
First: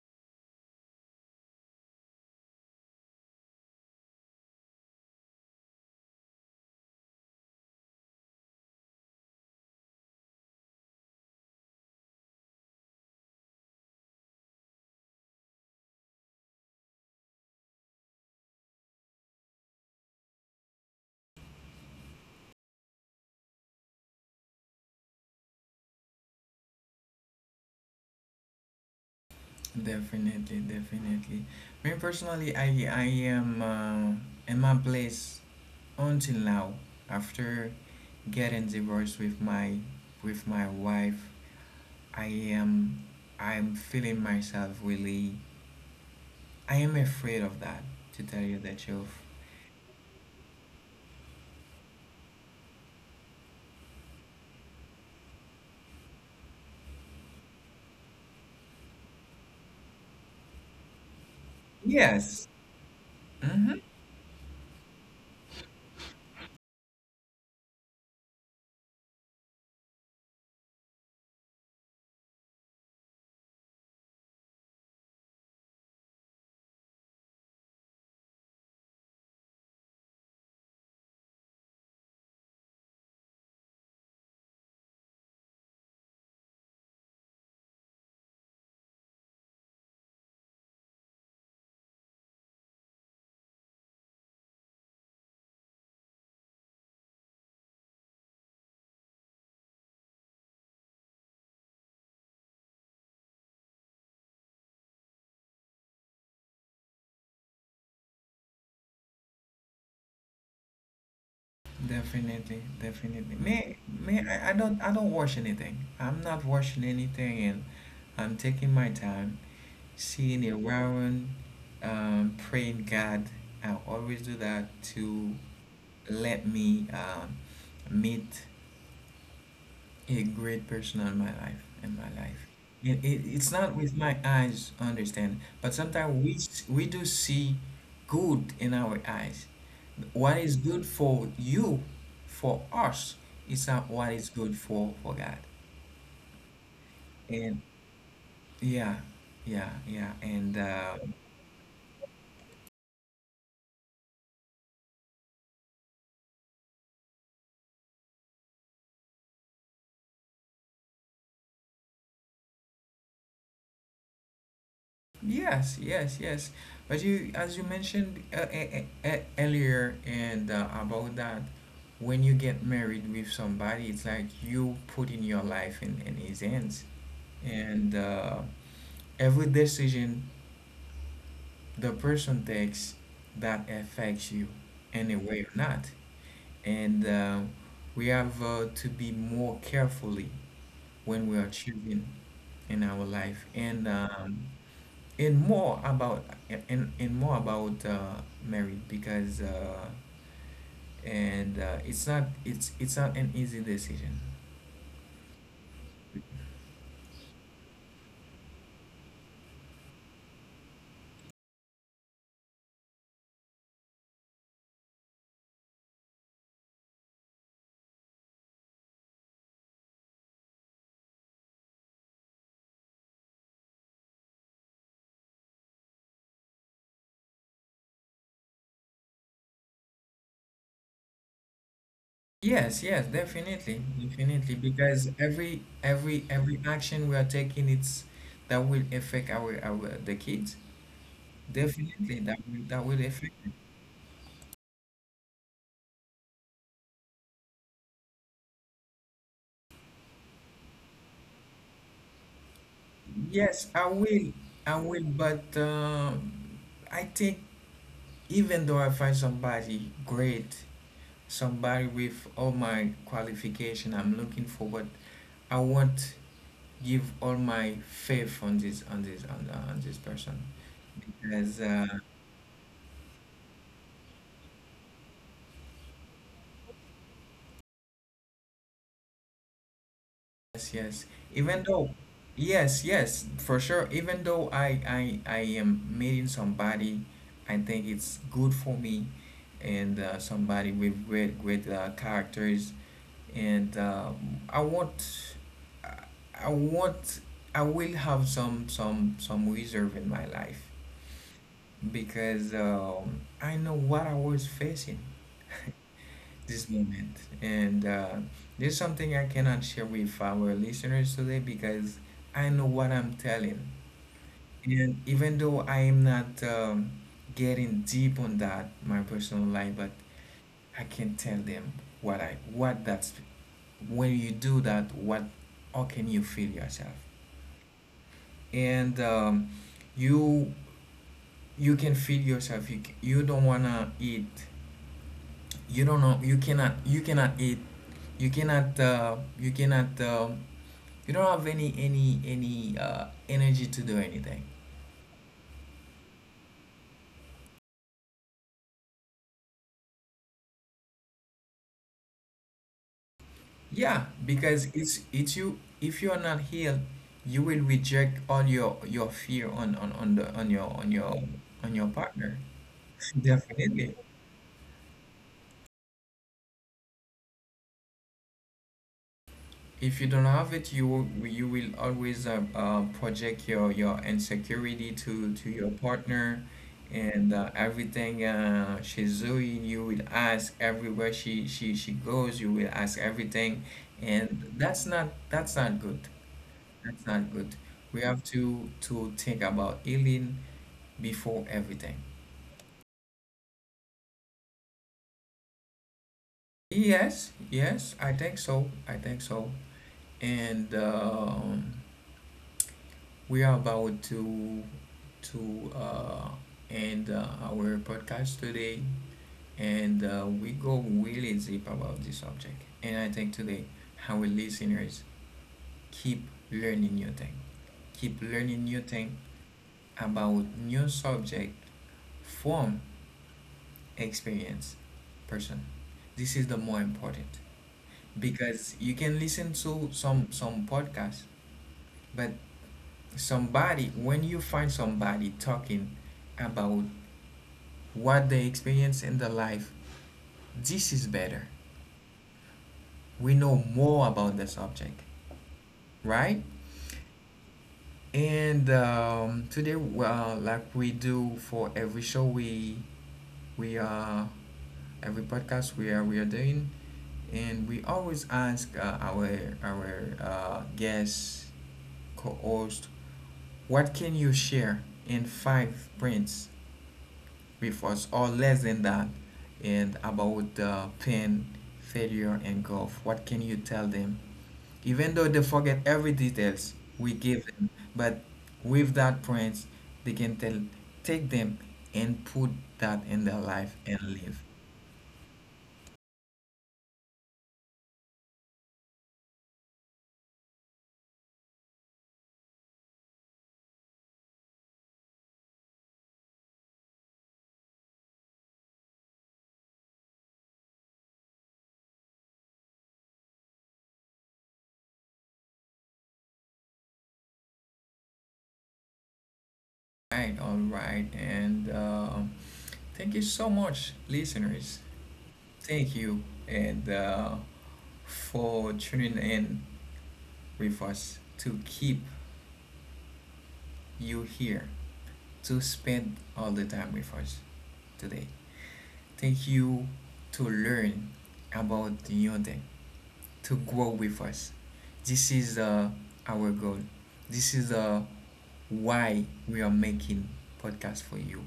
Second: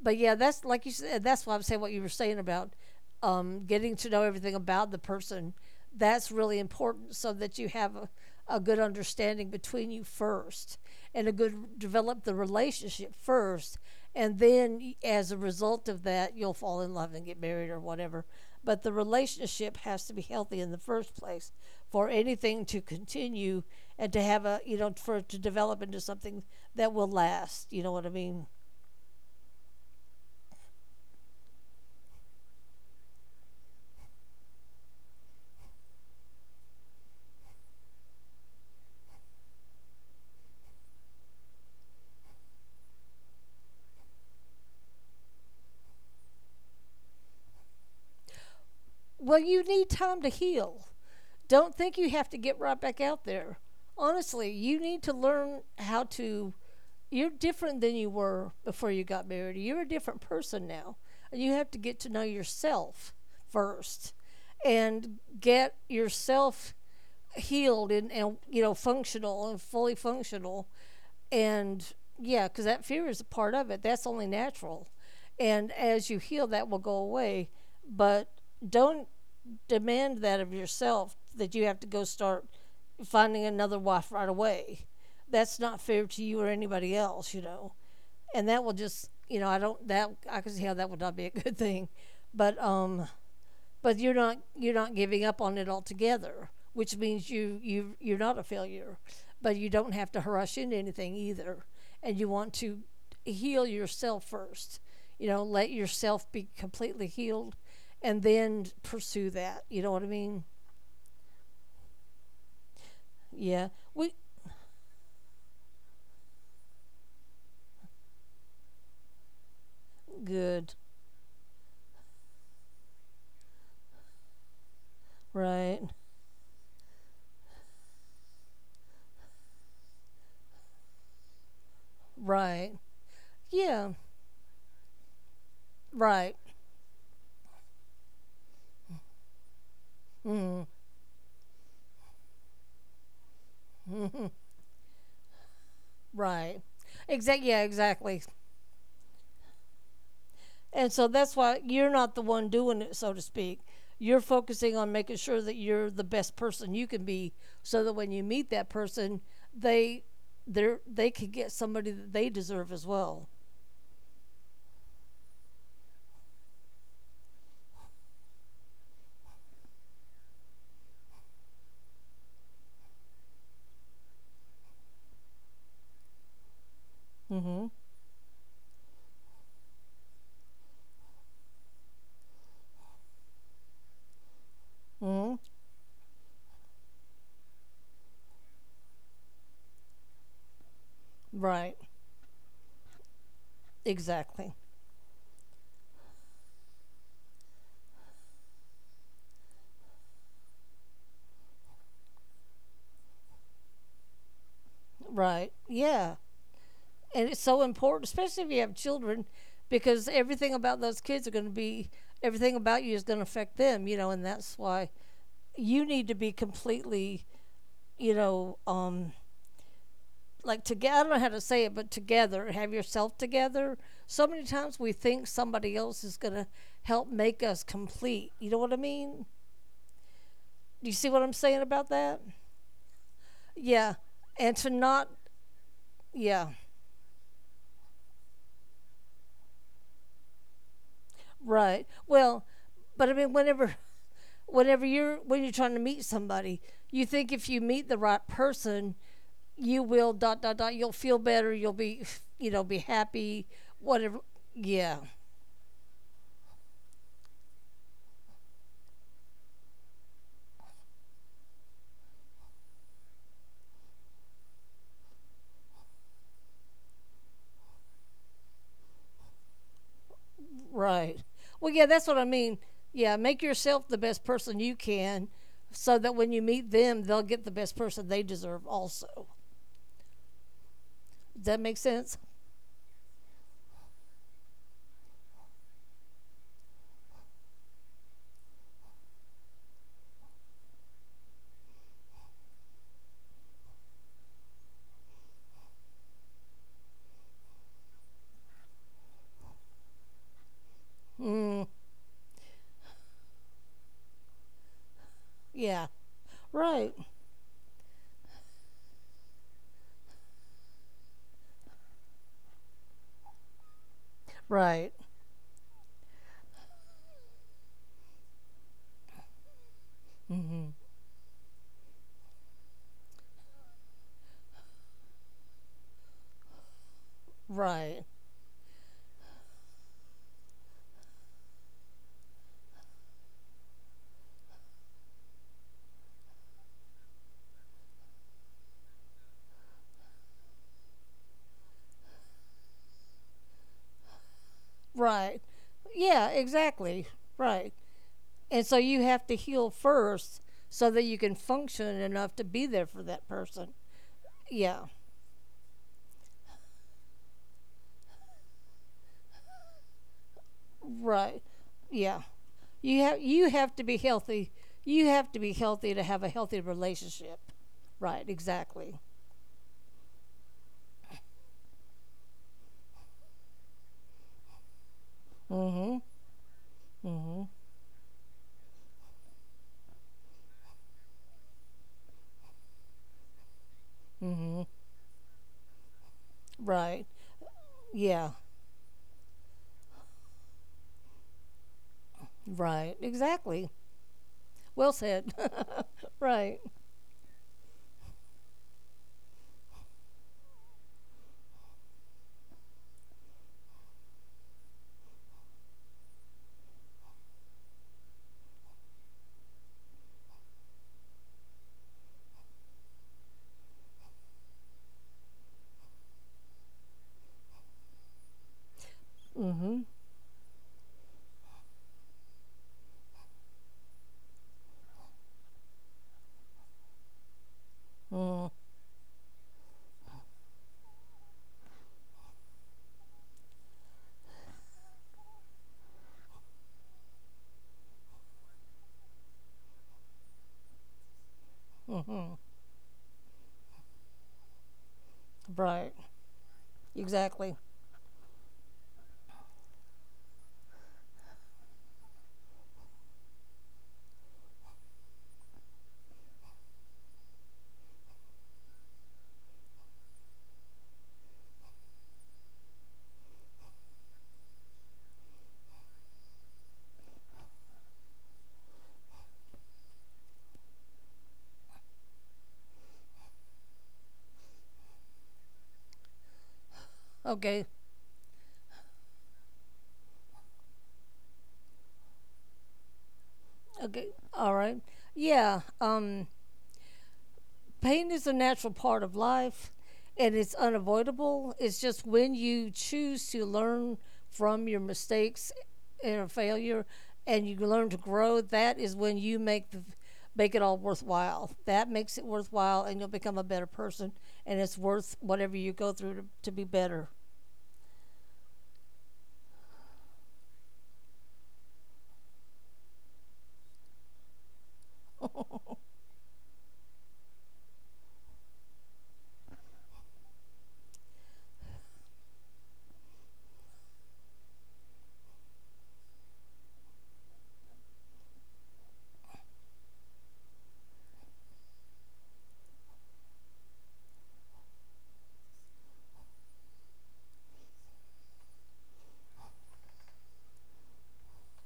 [SPEAKER 2] but yeah, that's like you said. That's why I'm saying what you were saying about um, getting to know everything about the person. That's really important, so that you have a, a good understanding between you first, and a good develop the relationship first, and then as a result of that, you'll fall in love and get married or whatever. But the relationship has to be healthy in the first place for anything to continue and to have, a you know, for it to develop into something that will last. You know what I mean?
[SPEAKER 1] definitely, definitely. Me personally, I I am uh, in my place until now. After getting divorced with my with my wife, I am I'm feeling myself really. I am afraid of that, to tell you the truth.
[SPEAKER 2] Well, you need time to heal. Don't think you have to get right back out there. Honestly, you need to learn how to. You're different than you were before you got married. You're a different person now. And you have to get to know
[SPEAKER 1] Yes.
[SPEAKER 2] yourself
[SPEAKER 1] Mm-hmm.
[SPEAKER 2] first and get yourself healed, and, and you know functional and fully functional and yeah, because that fear is a part of it. That's only natural. And as you heal, that will go away. But don't demand that of yourself, that you have to go start finding another wife right away. That's not fair to you or anybody else, you know. And that will just, you know, I don't, that, I can see how that would not be a good thing. But, um, but you're not, you're not giving up on it altogether, which means you you you're not a failure, but you don't have to rush into anything either, and you want to heal yourself first. You know, let yourself be completely healed, and then pursue that. You know what I mean?
[SPEAKER 1] Definitely, definitely. Me,
[SPEAKER 2] Yeah.
[SPEAKER 1] me,
[SPEAKER 2] We
[SPEAKER 1] I, I don't, I don't watch anything. I'm not watching anything, and I'm taking my time, seeing
[SPEAKER 2] good.
[SPEAKER 1] around, um, praying God. I always do that to
[SPEAKER 2] Right.
[SPEAKER 1] let me um, meet a great person in my life in my life.
[SPEAKER 2] Right.
[SPEAKER 1] It, it, it's not
[SPEAKER 2] Yeah.
[SPEAKER 1] with my eyes, understand, but sometimes we
[SPEAKER 2] Right.
[SPEAKER 1] s- we do see good in our eyes. What is good for you, for us, is not what is good for for God.
[SPEAKER 2] Right. Exactly. Yeah.
[SPEAKER 1] and
[SPEAKER 2] Exactly.
[SPEAKER 1] yeah yeah yeah and
[SPEAKER 2] And
[SPEAKER 1] uh
[SPEAKER 2] so that's why you're not the one doing it, so to speak. You're focusing on making sure that you're the best person you can be, so that when you meet that person, they they they can get somebody that they deserve as well.
[SPEAKER 1] Yes, yes, yes. But you, as you mentioned uh, e- e- e- earlier, and uh, about that, when you get married with somebody, it's like you put in your life in, in his hands,
[SPEAKER 2] Mm-hmm.
[SPEAKER 1] and uh, every decision the person takes that affects you in a
[SPEAKER 2] Mm-hmm.
[SPEAKER 1] way or not, and uh, we have uh, to be more carefully when we are
[SPEAKER 2] Right.
[SPEAKER 1] choosing in our life, and um,
[SPEAKER 2] Exactly.
[SPEAKER 1] and more about and, and more about uh, marriage because uh, and uh, it's not it's it's not an easy decision.
[SPEAKER 2] Right. Yeah. And it's so important, especially if you have children, because everything about those kids are going to be, everything about you is going to affect them. You know, and that's why you need to be completely, you know, um, like together. I don't know how to say it, but together, have yourself together. So many times we think somebody else is gonna help make us complete. You know what I mean? Do you see what I'm saying about that?
[SPEAKER 1] Yes, yes, definitely.
[SPEAKER 2] Yeah,
[SPEAKER 1] Definitely,
[SPEAKER 2] and to
[SPEAKER 1] because
[SPEAKER 2] not,
[SPEAKER 1] every every
[SPEAKER 2] yeah,
[SPEAKER 1] every action we are taking, it's that will affect our our the kids.
[SPEAKER 2] right.
[SPEAKER 1] Definitely that
[SPEAKER 2] Well,
[SPEAKER 1] will that will
[SPEAKER 2] but I
[SPEAKER 1] affect.
[SPEAKER 2] mean, whenever, whenever you're, when you're trying to meet somebody, you think if you meet the right person, you will dot dot dot. You'll feel better. You'll be, you know, be happy.
[SPEAKER 1] Yes, I
[SPEAKER 2] Whatever.
[SPEAKER 1] will. I
[SPEAKER 2] Yeah.
[SPEAKER 1] will, but uh, I think even though I find somebody great, somebody with all my qualification I'm looking forward, I want give all my faith on this on this on, on this person.
[SPEAKER 2] Right.
[SPEAKER 1] Because
[SPEAKER 2] Well, yeah,
[SPEAKER 1] uh,
[SPEAKER 2] that's what I mean. Yeah, make yourself the best person you can so that when you meet them, they'll get the best person they deserve also.
[SPEAKER 1] Yes, yes.
[SPEAKER 2] Does that
[SPEAKER 1] Even
[SPEAKER 2] make
[SPEAKER 1] though,
[SPEAKER 2] sense?
[SPEAKER 1] yes, yes, for sure. Even though I, I, I am meeting somebody, I think it's good for me, and uh, somebody with great, great uh, characters, and uh, I want, I I want, I will have some, some, some reserve in my life
[SPEAKER 2] Mm,
[SPEAKER 1] because um, I know what I was facing
[SPEAKER 2] yeah.
[SPEAKER 1] this
[SPEAKER 2] Right.
[SPEAKER 1] moment. And uh, There's something I cannot share with our listeners today because I know what I'm telling.
[SPEAKER 2] Right.
[SPEAKER 1] And even though I am not um, getting deep on that, my personal life, but I can tell them what I, what that's, when you do that, what, how can you feel yourself?
[SPEAKER 2] Right.
[SPEAKER 1] And um, You, you can feel yourself. You, c- you don't wanna eat, you don't know, you cannot you cannot eat, you cannot uh, you cannot um, you don't have any any any uh, energy to do anything.
[SPEAKER 2] Right. Yeah, exactly. Right. And so you have to heal first so that you can function enough to be there for that person.
[SPEAKER 1] Yeah, because
[SPEAKER 2] Yeah.
[SPEAKER 1] it's it's you, if you are not healed, you will reject all your your fear on on, on the on your on your
[SPEAKER 2] Right.
[SPEAKER 1] on your
[SPEAKER 2] Yeah.
[SPEAKER 1] partner.
[SPEAKER 2] You have
[SPEAKER 1] [LAUGHS]
[SPEAKER 2] you have to be
[SPEAKER 1] Definitely.
[SPEAKER 2] healthy. You have to be healthy to have a healthy relationship. Right, exactly.
[SPEAKER 1] If you don't have it, you will, you will always uh, uh, project your, your insecurity to, to your
[SPEAKER 2] Mhm.
[SPEAKER 1] partner, and
[SPEAKER 2] Mhm.
[SPEAKER 1] uh, everything uh, she's doing, you will ask everywhere she, she, she goes, you will ask everything.
[SPEAKER 2] Mhm.
[SPEAKER 1] And that's not, that's not good.
[SPEAKER 2] Right.
[SPEAKER 1] That's not good. We
[SPEAKER 2] Yeah,
[SPEAKER 1] have to, to think about healing before everything.
[SPEAKER 2] right. Exactly. Well said. [LAUGHS] right.
[SPEAKER 1] Yes, yes, I think so. I think so. And um, We are about to to uh, end uh, our podcast today, and uh, we go really deep about this subject. And I think today, our listeners keep learning new thing, keep learning new thing
[SPEAKER 2] Mhm.
[SPEAKER 1] about new subject from experience person. This is the more important
[SPEAKER 2] Mhm.
[SPEAKER 1] because you can listen to some some podcast, but somebody when you find somebody talking about what they experience in their life. This is better.
[SPEAKER 2] Mhm.
[SPEAKER 1] We know more about the subject,
[SPEAKER 2] Right.
[SPEAKER 1] right?
[SPEAKER 2] Exactly.
[SPEAKER 1] And um, Today, well, like we do for every show, we we are every podcast we are we are doing, and we always ask uh, our our uh, guest co-host, what can you share in five points refers or less than that and about uh, pain, failure, and golf. What can you tell them? Even though they forget every details we give
[SPEAKER 2] Okay.
[SPEAKER 1] them, but with that points, they can tell, take them and put that in their life
[SPEAKER 2] Okay.
[SPEAKER 1] and
[SPEAKER 2] All
[SPEAKER 1] live.
[SPEAKER 2] right. Yeah, um pain is a natural part of life and it's unavoidable. It's just when you choose to learn from your mistakes and failure and you learn to grow, that is when you make the make it all worthwhile. That makes it worthwhile and you'll become a better person and it's worth whatever you go through to, to be better.
[SPEAKER 1] Right, all right, and uh, thank you so much, listeners.
[SPEAKER 2] [LAUGHS]
[SPEAKER 1] Thank you, and uh, for tuning in with us to keep you here, to spend all the time with us today. Thank you to learn about the new thing, to grow with us. This is uh, our goal. This is uh, why we are making podcast for you.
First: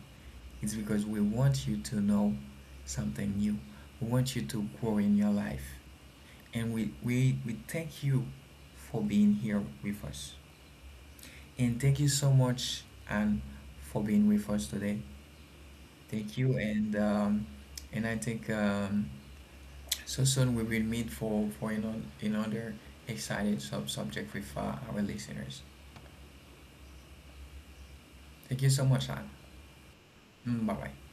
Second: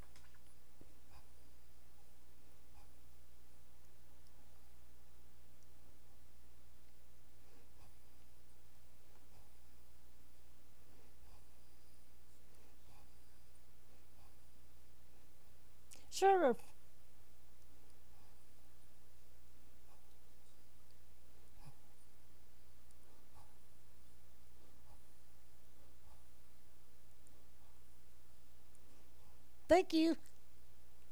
[SPEAKER 1] It's because we want you to know something new. We want you to grow in your life. And we, we, we thank you for being here with us. And thank you so much, Anne, for being with us today. Thank
[SPEAKER 2] sure.
[SPEAKER 1] you, and um, and I think um, so soon we will meet for for ano- another exciting sub subject with uh, our listeners. Thank you so much, Anne.
[SPEAKER 2] Thank you.
[SPEAKER 1] Mm, bye bye.